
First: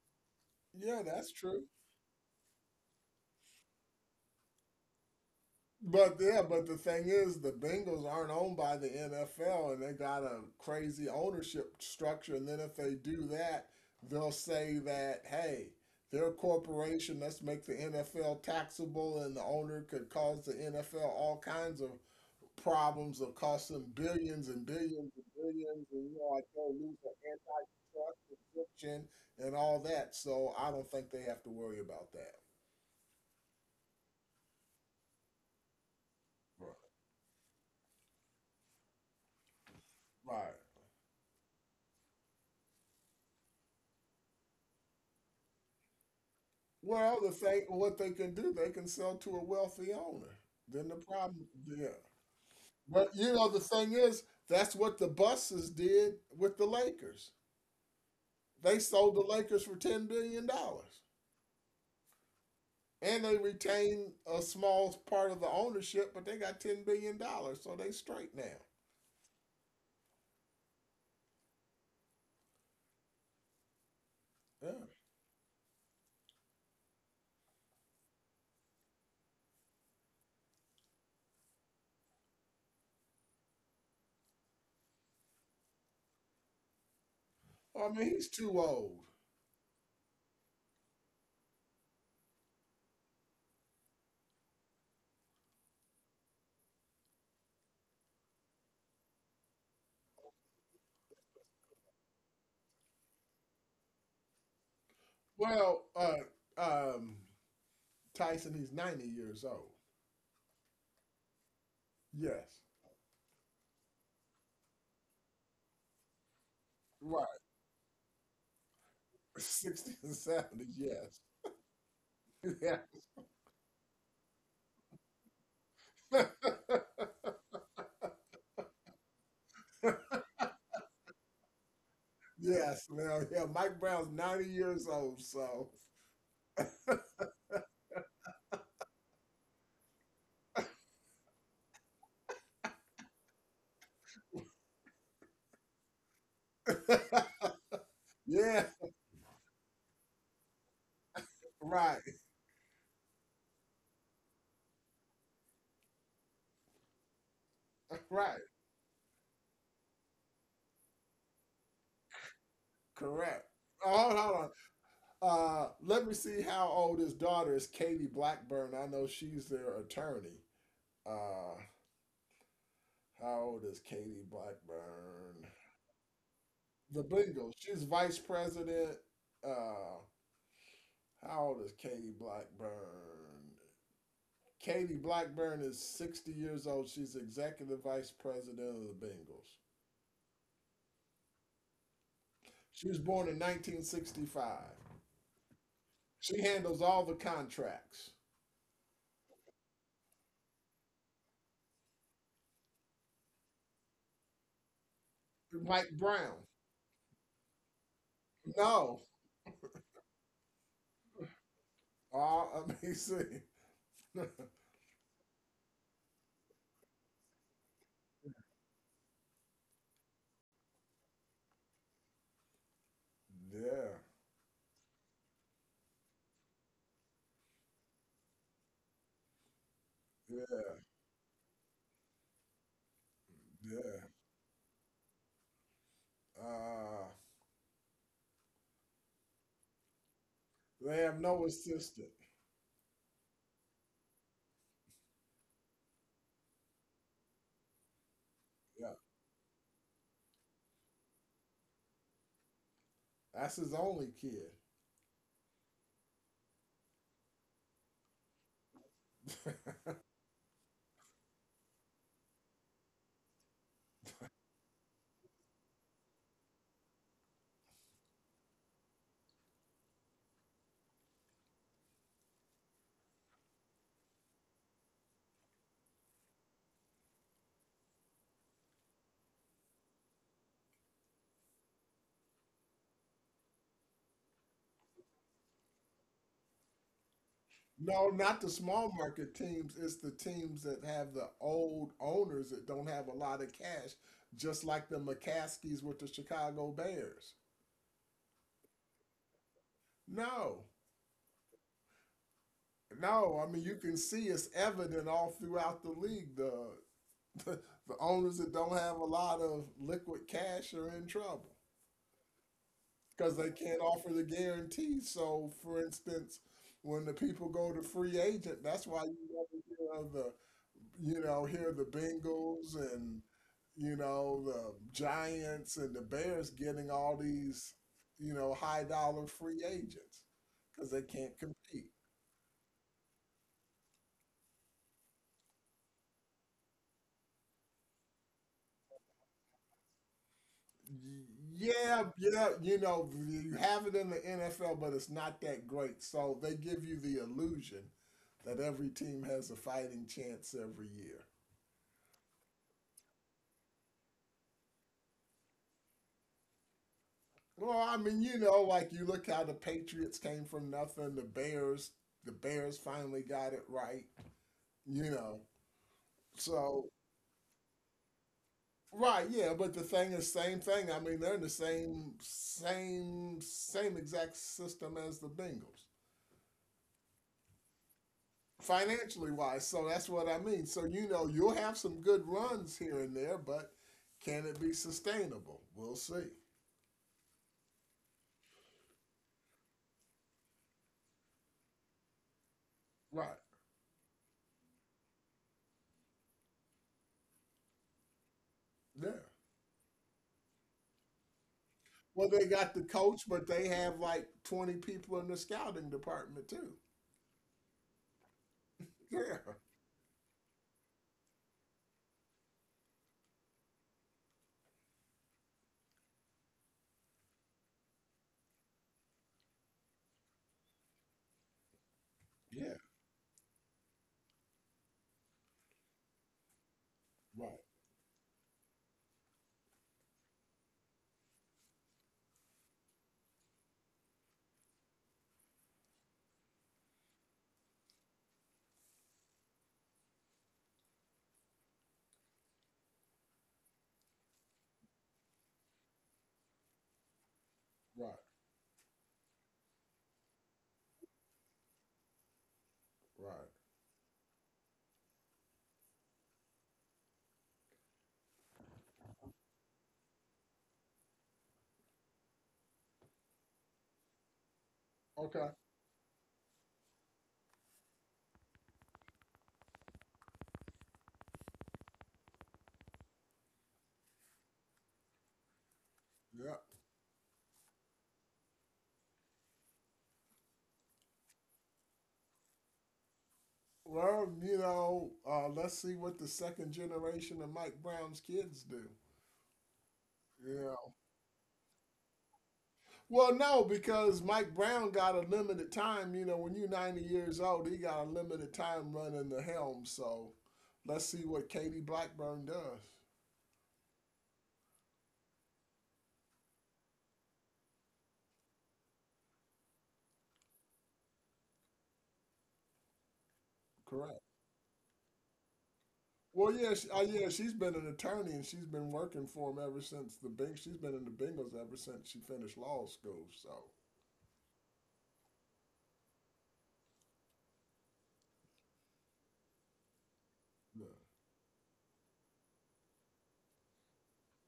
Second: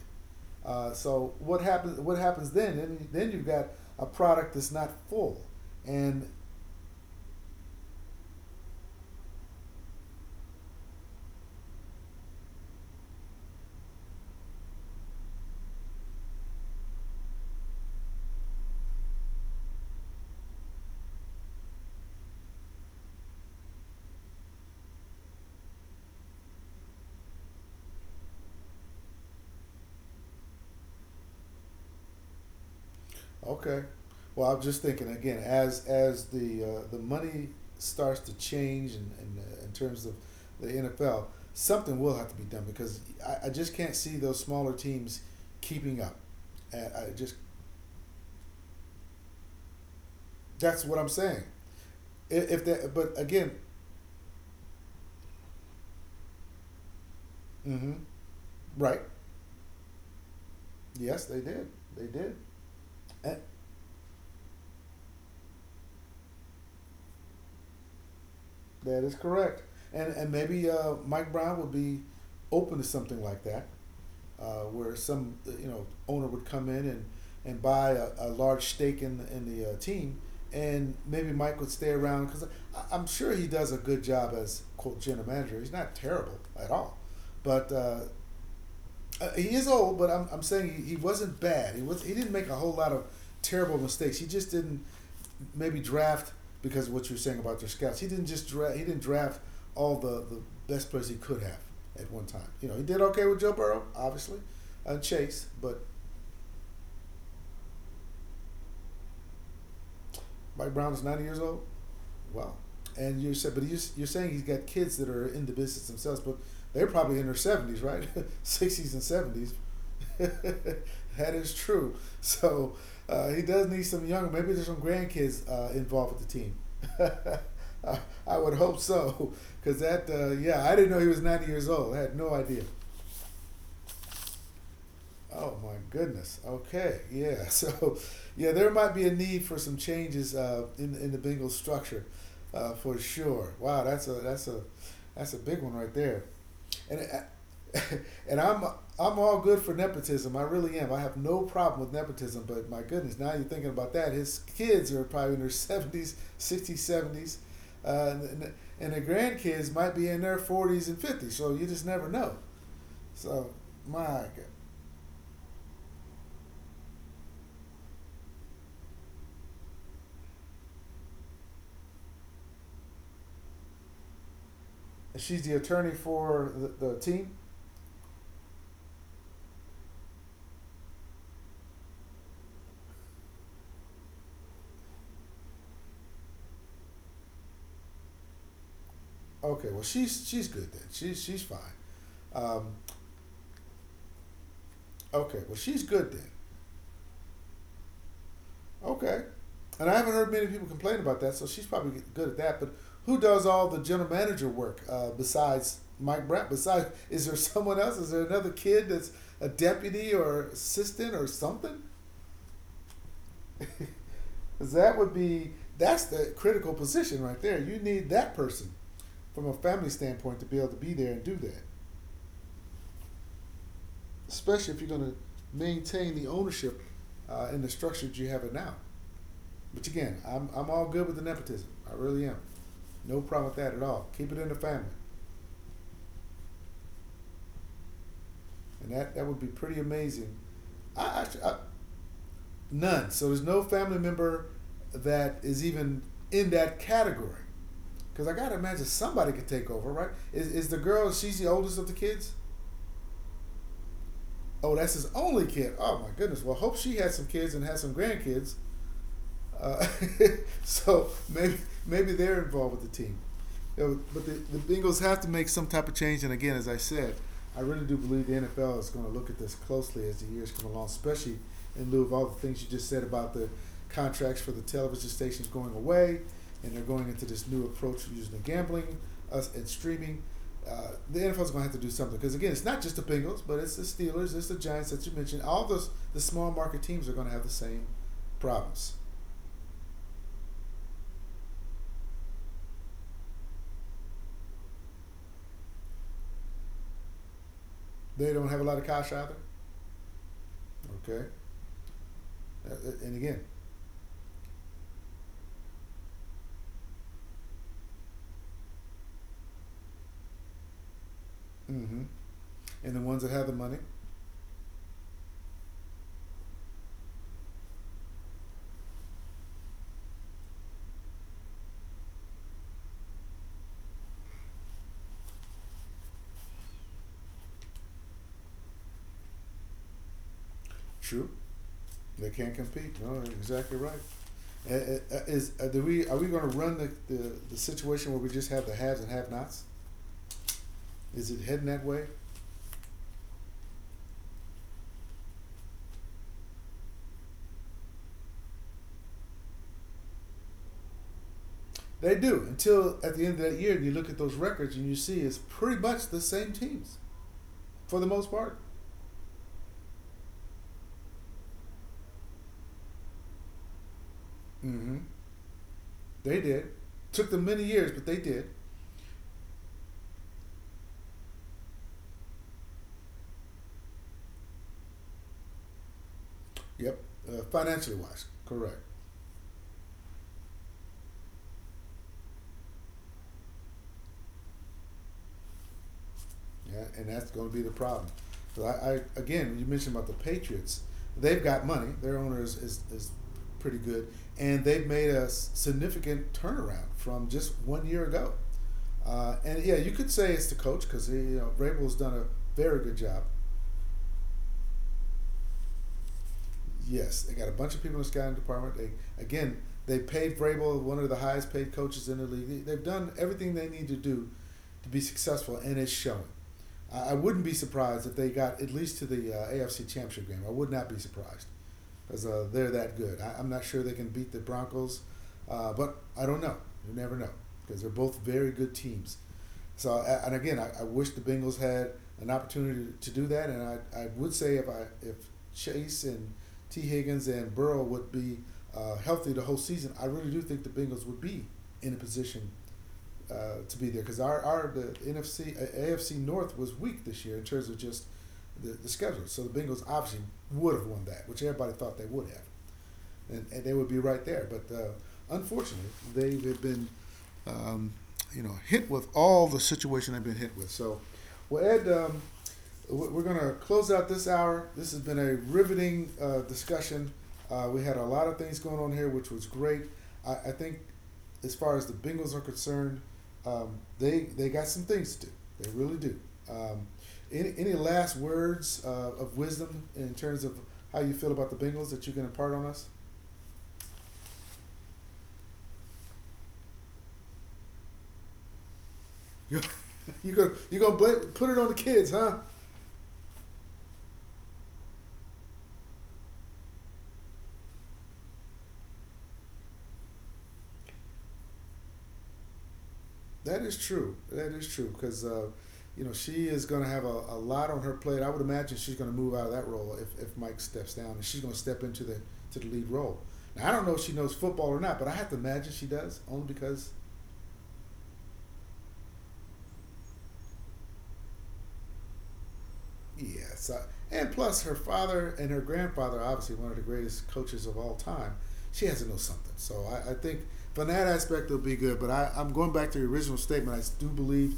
[SPEAKER 2] Yeah, that's
[SPEAKER 1] so what
[SPEAKER 2] true.
[SPEAKER 1] happens? What happens then? Then you've got a product that's not full,
[SPEAKER 2] But
[SPEAKER 1] and.
[SPEAKER 2] yeah, but the thing is, the Bengals aren't owned by the NFL, and they got a crazy ownership structure. And then if they do that, they'll say that, hey, they're a corporation. Let's make the NFL taxable, and the owner could cause the NFL all kinds of problems of costing billions and billions and billions, and like, they'll lose their antitrust restriction and all that. So I don't think they have to worry about that.
[SPEAKER 1] Okay. Well, I'm just thinking again as the
[SPEAKER 2] Right.
[SPEAKER 1] uh, the money starts to change in terms of
[SPEAKER 2] Right.
[SPEAKER 1] the NFL, something will have to be done because I just can't see those smaller teams keeping up. And I
[SPEAKER 2] Well,
[SPEAKER 1] just.
[SPEAKER 2] the thing, what they can do, they can sell to a wealthy owner.
[SPEAKER 1] That's
[SPEAKER 2] Then
[SPEAKER 1] what
[SPEAKER 2] the
[SPEAKER 1] I'm saying.
[SPEAKER 2] problem, yeah.
[SPEAKER 1] If that, but
[SPEAKER 2] But
[SPEAKER 1] again,
[SPEAKER 2] the thing is, that's what the buses did with the Lakers.
[SPEAKER 1] hmm,
[SPEAKER 2] They
[SPEAKER 1] right?
[SPEAKER 2] sold the Lakers for $10 billion,
[SPEAKER 1] Yes, they did. They did.
[SPEAKER 2] and
[SPEAKER 1] And.
[SPEAKER 2] they retained a small part of the ownership, but they got $10 billion, so they straight now.
[SPEAKER 1] That is correct. And maybe Mike Brown would be open to something like that,
[SPEAKER 2] Yeah.
[SPEAKER 1] where some owner would come in and buy a large stake in the team, and maybe Mike would stay around because I'm sure he does a good job as quote general manager. He's not terrible at all, but
[SPEAKER 2] I mean, he's too old.
[SPEAKER 1] he is old, but I'm saying he wasn't bad. He didn't make a whole lot of terrible mistakes. He just didn't maybe draft because of what you were saying about their scouts. He didn't just draft. He didn't draft all the best players he could have at one time. He did okay with Joe Burrow, obviously, and Chase, but
[SPEAKER 2] Well, um, Tyson, he's 90 years old.
[SPEAKER 1] Mike Brown is 90 years old. Wow.
[SPEAKER 2] Yes.
[SPEAKER 1] And you said, but you're saying he's got kids that are in the business themselves, but they're probably in
[SPEAKER 2] Right.
[SPEAKER 1] their 70s, right? 60s and 70s.
[SPEAKER 2] 60 and 70. Yes.
[SPEAKER 1] That is true. So
[SPEAKER 2] Yeah.
[SPEAKER 1] he does need some younger. Maybe there's some grandkids involved with the team. I, I would hope so, because that yeah, I didn't know he was 90 years old. I had no idea.
[SPEAKER 2] Yes, now, yeah, Mike Brown's 90 years old,
[SPEAKER 1] Oh
[SPEAKER 2] so
[SPEAKER 1] my goodness. Okay. Yeah. So, yeah, there might be a need for some changes in the Bengals structure, for sure. Wow, that's a big one right there. And I- and I'm
[SPEAKER 2] yeah,
[SPEAKER 1] I'm all good for nepotism. I really am. I have no problem with
[SPEAKER 2] right,
[SPEAKER 1] nepotism. But my goodness, now you're thinking about that. His kids are probably in their seventies, sixties, seventies, uh, and,
[SPEAKER 2] right,
[SPEAKER 1] and and the grandkids might be in their forties and fifties. So you just never know.
[SPEAKER 2] correct.
[SPEAKER 1] So
[SPEAKER 2] Oh,
[SPEAKER 1] my
[SPEAKER 2] hold, hold
[SPEAKER 1] God.
[SPEAKER 2] on. Let me see how old his daughter is, Katie Blackburn. I know she's their attorney. Uh, how old is Katie
[SPEAKER 1] She's
[SPEAKER 2] Blackburn?
[SPEAKER 1] the attorney for the
[SPEAKER 2] The
[SPEAKER 1] team.
[SPEAKER 2] Bengals. She's vice president. Uh, how old is Katie Blackburn? Katie Blackburn is 60 years old. She's executive vice president of the Bengals.
[SPEAKER 1] Okay, well she's good then. She's fine. Um,
[SPEAKER 2] She was born in 1965.
[SPEAKER 1] okay, well she's good then.
[SPEAKER 2] She handles all the contracts.
[SPEAKER 1] Okay, and I haven't heard many people complain about that, so she's probably good at that. But who does all the general manager work besides
[SPEAKER 2] Mike
[SPEAKER 1] Mike Brown?
[SPEAKER 2] Brown.
[SPEAKER 1] Besides, is there someone else? Is there another kid
[SPEAKER 2] No.
[SPEAKER 1] that's a deputy or assistant or something?
[SPEAKER 2] All amazing. Yeah.
[SPEAKER 1] 'Cause that would be that's the critical position right there. You need that person from a family standpoint to be able to be there and do that, especially if you're going to maintain the ownership and the structure that you have it now. Which again, I'm all
[SPEAKER 2] Yeah.
[SPEAKER 1] good with the nepotism. I really am. No problem with that at
[SPEAKER 2] Yeah.
[SPEAKER 1] all. Keep it in the family,
[SPEAKER 2] Uh,
[SPEAKER 1] and that would be pretty amazing.
[SPEAKER 2] they have
[SPEAKER 1] I,
[SPEAKER 2] no
[SPEAKER 1] I, I
[SPEAKER 2] assistant.
[SPEAKER 1] none. So there's no family member that is even in that category. Because I gotta imagine
[SPEAKER 2] Yeah.
[SPEAKER 1] somebody could take over, right? Is the girl? She's the oldest of the kids.
[SPEAKER 2] That's his only kid.
[SPEAKER 1] Oh, that's his only kid. Oh my goodness. Well, hope she had some kids and had some grandkids. Uh, so maybe they're involved with the team. You know, but the Bengals have to make some type of change. And again, as I said, I really do believe the NFL is going to look at this closely as the years come along, especially in lieu of all the things you just said about the contracts for the television stations going away, and they're going into this new approach using the gambling us and streaming. The NFL is going to have to do something because again, it's not just the Bengals, but it's the Steelers, it's the Giants that you mentioned. All those the small market teams are going to have the same
[SPEAKER 2] No, not the small
[SPEAKER 1] problems.
[SPEAKER 2] market teams. It's the teams that have the old owners that don't have a lot of cash, just like the McCaskies with the Chicago Bears.
[SPEAKER 1] They don't have a lot of cash either.
[SPEAKER 2] No.
[SPEAKER 1] Okay. And
[SPEAKER 2] No,
[SPEAKER 1] again,
[SPEAKER 2] I mean you can see it's evident all throughout the league. The, the owners that don't have a lot of liquid cash are in trouble
[SPEAKER 1] hmm, and the ones that
[SPEAKER 2] because
[SPEAKER 1] have
[SPEAKER 2] they
[SPEAKER 1] the money,
[SPEAKER 2] can't offer the guarantee. So, for instance, when the people go to free agent, that's why you never hear of the hear the Bengals, and the Giants and the Bears getting all these high dollar free agents, because they
[SPEAKER 1] true,
[SPEAKER 2] can't compete.
[SPEAKER 1] they can't compete. No, exactly right. Uh, uh, Is do we are we going to run the situation where we just have the haves and have-nots? Is it heading that way?
[SPEAKER 2] Yeah, yeah, you have it in the NFL, but it's not that great. So they give you the illusion that every team has a fighting chance every year.
[SPEAKER 1] They do until at the end of that year, you look at those records and you see it's pretty much the same teams
[SPEAKER 2] Well,
[SPEAKER 1] for
[SPEAKER 2] I
[SPEAKER 1] the
[SPEAKER 2] mean,
[SPEAKER 1] most part.
[SPEAKER 2] like, you look how the Patriots came from nothing, the Bears finally got it right,
[SPEAKER 1] Hmm.
[SPEAKER 2] you know.
[SPEAKER 1] They did.
[SPEAKER 2] So,
[SPEAKER 1] Took them many years, but they did.
[SPEAKER 2] right, yeah, but the thing is same thing. I mean, they're in the same exact system as the Bengals.
[SPEAKER 1] Yep. Financially wise, correct.
[SPEAKER 2] Financially wise. So that's what I mean. So you'll have some good runs here and there, but can it be sustainable? We'll see.
[SPEAKER 1] Yeah, and that's going to be the problem. So I again, you mentioned about the Patriots. They've got money. Their owner is
[SPEAKER 2] Right.
[SPEAKER 1] pretty good, and they've made a significant turnaround from just one year ago.
[SPEAKER 2] Yeah.
[SPEAKER 1] And yeah, you could say it's the coach because you know Vrabel's done a
[SPEAKER 2] Well, they got
[SPEAKER 1] very
[SPEAKER 2] the
[SPEAKER 1] good job.
[SPEAKER 2] coach, but they have like 20 people in the scouting department too.
[SPEAKER 1] Yes, they got a bunch of people in the scouting department. They
[SPEAKER 2] Yeah.
[SPEAKER 1] again, they paid Vrabel one of the highest paid coaches in the league. They've done everything they need to do to be successful, and it's showing. I wouldn't be surprised if they got at least to the AFC Championship game. I would not be surprised because they're
[SPEAKER 2] Yeah.
[SPEAKER 1] that good. I'm not sure they can beat the Broncos, but I don't know. You never know
[SPEAKER 2] Right.
[SPEAKER 1] because they're both very good teams. So, and again, I wish the Bengals had an opportunity to do that. And I would say if I if Chase and T Higgins and Burrow would be healthy the whole season, I really do think the Bengals would be in a position to be there because our the NFC uh, AFC North was weak this year in terms of just
[SPEAKER 2] Right.
[SPEAKER 1] the schedule. So the Bengals obviously would have won that, which everybody thought they would have
[SPEAKER 2] Right.
[SPEAKER 1] and they would be right there. But unfortunately, they have been, um, you know, hit with all the situation they've been hit with. So, well, Ed, we- are going to close out this hour. This has been a
[SPEAKER 2] Okay.
[SPEAKER 1] riveting discussion. We had a lot of things going on here, which was great. I think, as far as the Bengals are concerned, they got some things to do. They really do.
[SPEAKER 2] Yeah.
[SPEAKER 1] Um, any last words of wisdom in terms of how you feel about the Bengals that you can impart on us?
[SPEAKER 2] Well, let's see what the second generation of Mike Brown's kids do.
[SPEAKER 1] You gonna you
[SPEAKER 2] Yeah.
[SPEAKER 1] gonna blame, put it on the kids, huh?
[SPEAKER 2] Well, no, because Mike Brown got a limited time. You know, when you're 90 years old, he got a limited time running the helm. So let's see what Katie Blackburn does.
[SPEAKER 1] That is true. That is true because you know she is gonna have a lot on her plate. I would imagine she's gonna move out of that role if Mike steps down, and she's gonna step into the lead role. Now I don't know if she
[SPEAKER 2] Correct.
[SPEAKER 1] knows football or not, but I have to imagine she does only
[SPEAKER 2] Well, yeah,
[SPEAKER 1] because
[SPEAKER 2] she's been an attorney and she's been working for him ever since the Bing. She's been in the Bengals ever since she finished law school.
[SPEAKER 1] yes.
[SPEAKER 2] So,
[SPEAKER 1] And plus, her father and her grandfather, obviously one of the greatest coaches of all time, she has to know something. So I think from
[SPEAKER 2] yeah.
[SPEAKER 1] that aspect, it'll be good. But I'm going back to the original statement. I do believe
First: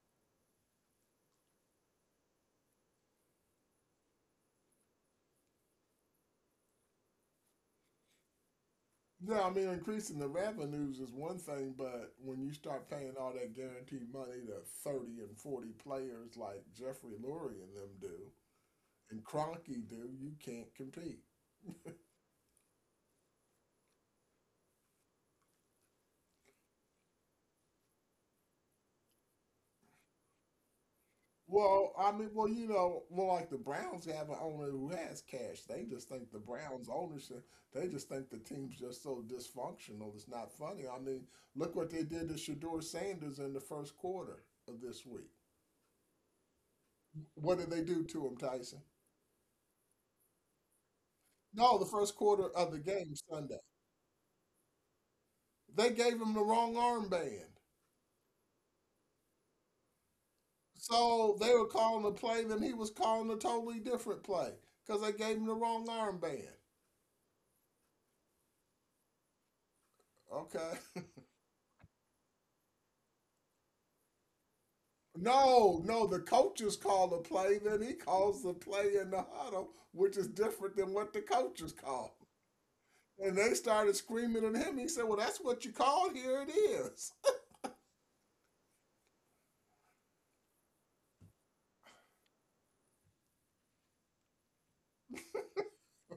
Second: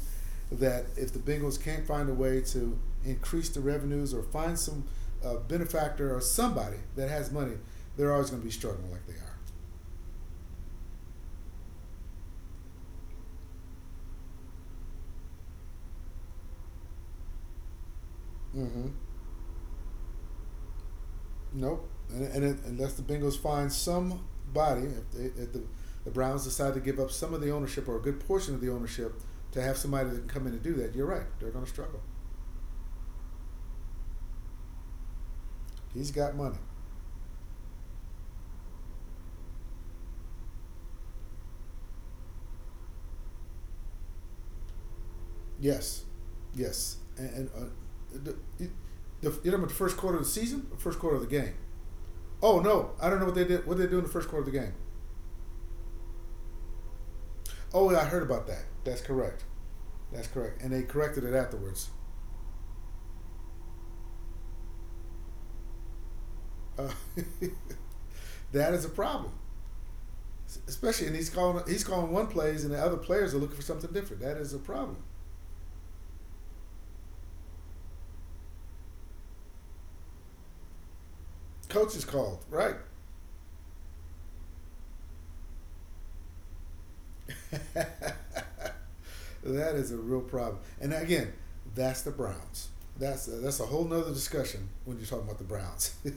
[SPEAKER 1] that if the Bengals can't find a way to increase the revenues or find some benefactor or somebody that has money, they're always going to be struggling like they are.
[SPEAKER 2] Yeah, I mean, increasing the revenues is one thing, but when you start paying all that guaranteed money to 30 and 40 players like Jeffrey Lurie and them do.
[SPEAKER 1] Mm-hmm.
[SPEAKER 2] And Cronky, dude, you can't compete.
[SPEAKER 1] Nope. And it, unless the Bengals find somebody, if the Browns decide to give up some of the ownership or a good portion of the ownership to have somebody that can come in and do that, you're right. They're going to
[SPEAKER 2] Well,
[SPEAKER 1] struggle.
[SPEAKER 2] I mean, like, the Browns have an owner who has cash.
[SPEAKER 1] He's got money.
[SPEAKER 2] They just think the team's just so dysfunctional. It's not funny. I mean, look what they did to Shador Sanders in the first quarter of this week.
[SPEAKER 1] Yes. Yes. And
[SPEAKER 2] What did they do to him, Tyson?
[SPEAKER 1] the, you talking the first quarter of the season, or first quarter of the game?
[SPEAKER 2] No, the first quarter
[SPEAKER 1] Oh
[SPEAKER 2] of the
[SPEAKER 1] no, I
[SPEAKER 2] game
[SPEAKER 1] don't know what they
[SPEAKER 2] Sunday.
[SPEAKER 1] did. What did they do in the first quarter of the game?
[SPEAKER 2] They gave him the wrong armband.
[SPEAKER 1] Oh, yeah, I heard about that. That's correct. That's correct. And they corrected it
[SPEAKER 2] So they were
[SPEAKER 1] afterwards.
[SPEAKER 2] calling a play, then he was calling a totally different play because they gave him the wrong armband.
[SPEAKER 1] Uh, that is a problem.
[SPEAKER 2] Okay.
[SPEAKER 1] Especially, and he's calling one plays, and the other players are looking for something different. That is a problem.
[SPEAKER 2] No, no, the coaches call the play, then he calls the play in the huddle, which is different than what the coaches
[SPEAKER 1] Coach is
[SPEAKER 2] call.
[SPEAKER 1] called, right?
[SPEAKER 2] And they started screaming at him. He said, "Well, that's what you call. Here it is."
[SPEAKER 1] that is a real problem. And again, that's the Browns. That's a whole nother discussion when you're talking about the Browns.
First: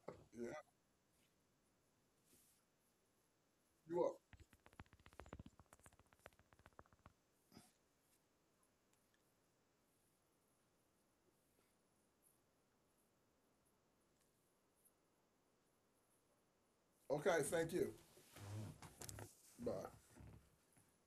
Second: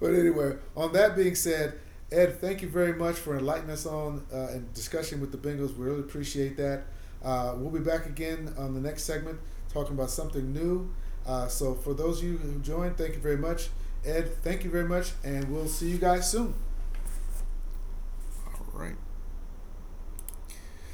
[SPEAKER 1] But
[SPEAKER 2] Yeah,
[SPEAKER 1] anyway, on that being said, Ed, thank you very much for enlightening us
[SPEAKER 2] you up.
[SPEAKER 1] on and discussion with the Bengals. We really appreciate that. We'll be back again on the next segment talking about something new. So for those of you who joined, thank you very much. Ed, thank you very much, and we'll see you guys soon.
[SPEAKER 2] Okay, thank you.
[SPEAKER 1] All right.
[SPEAKER 2] Bye.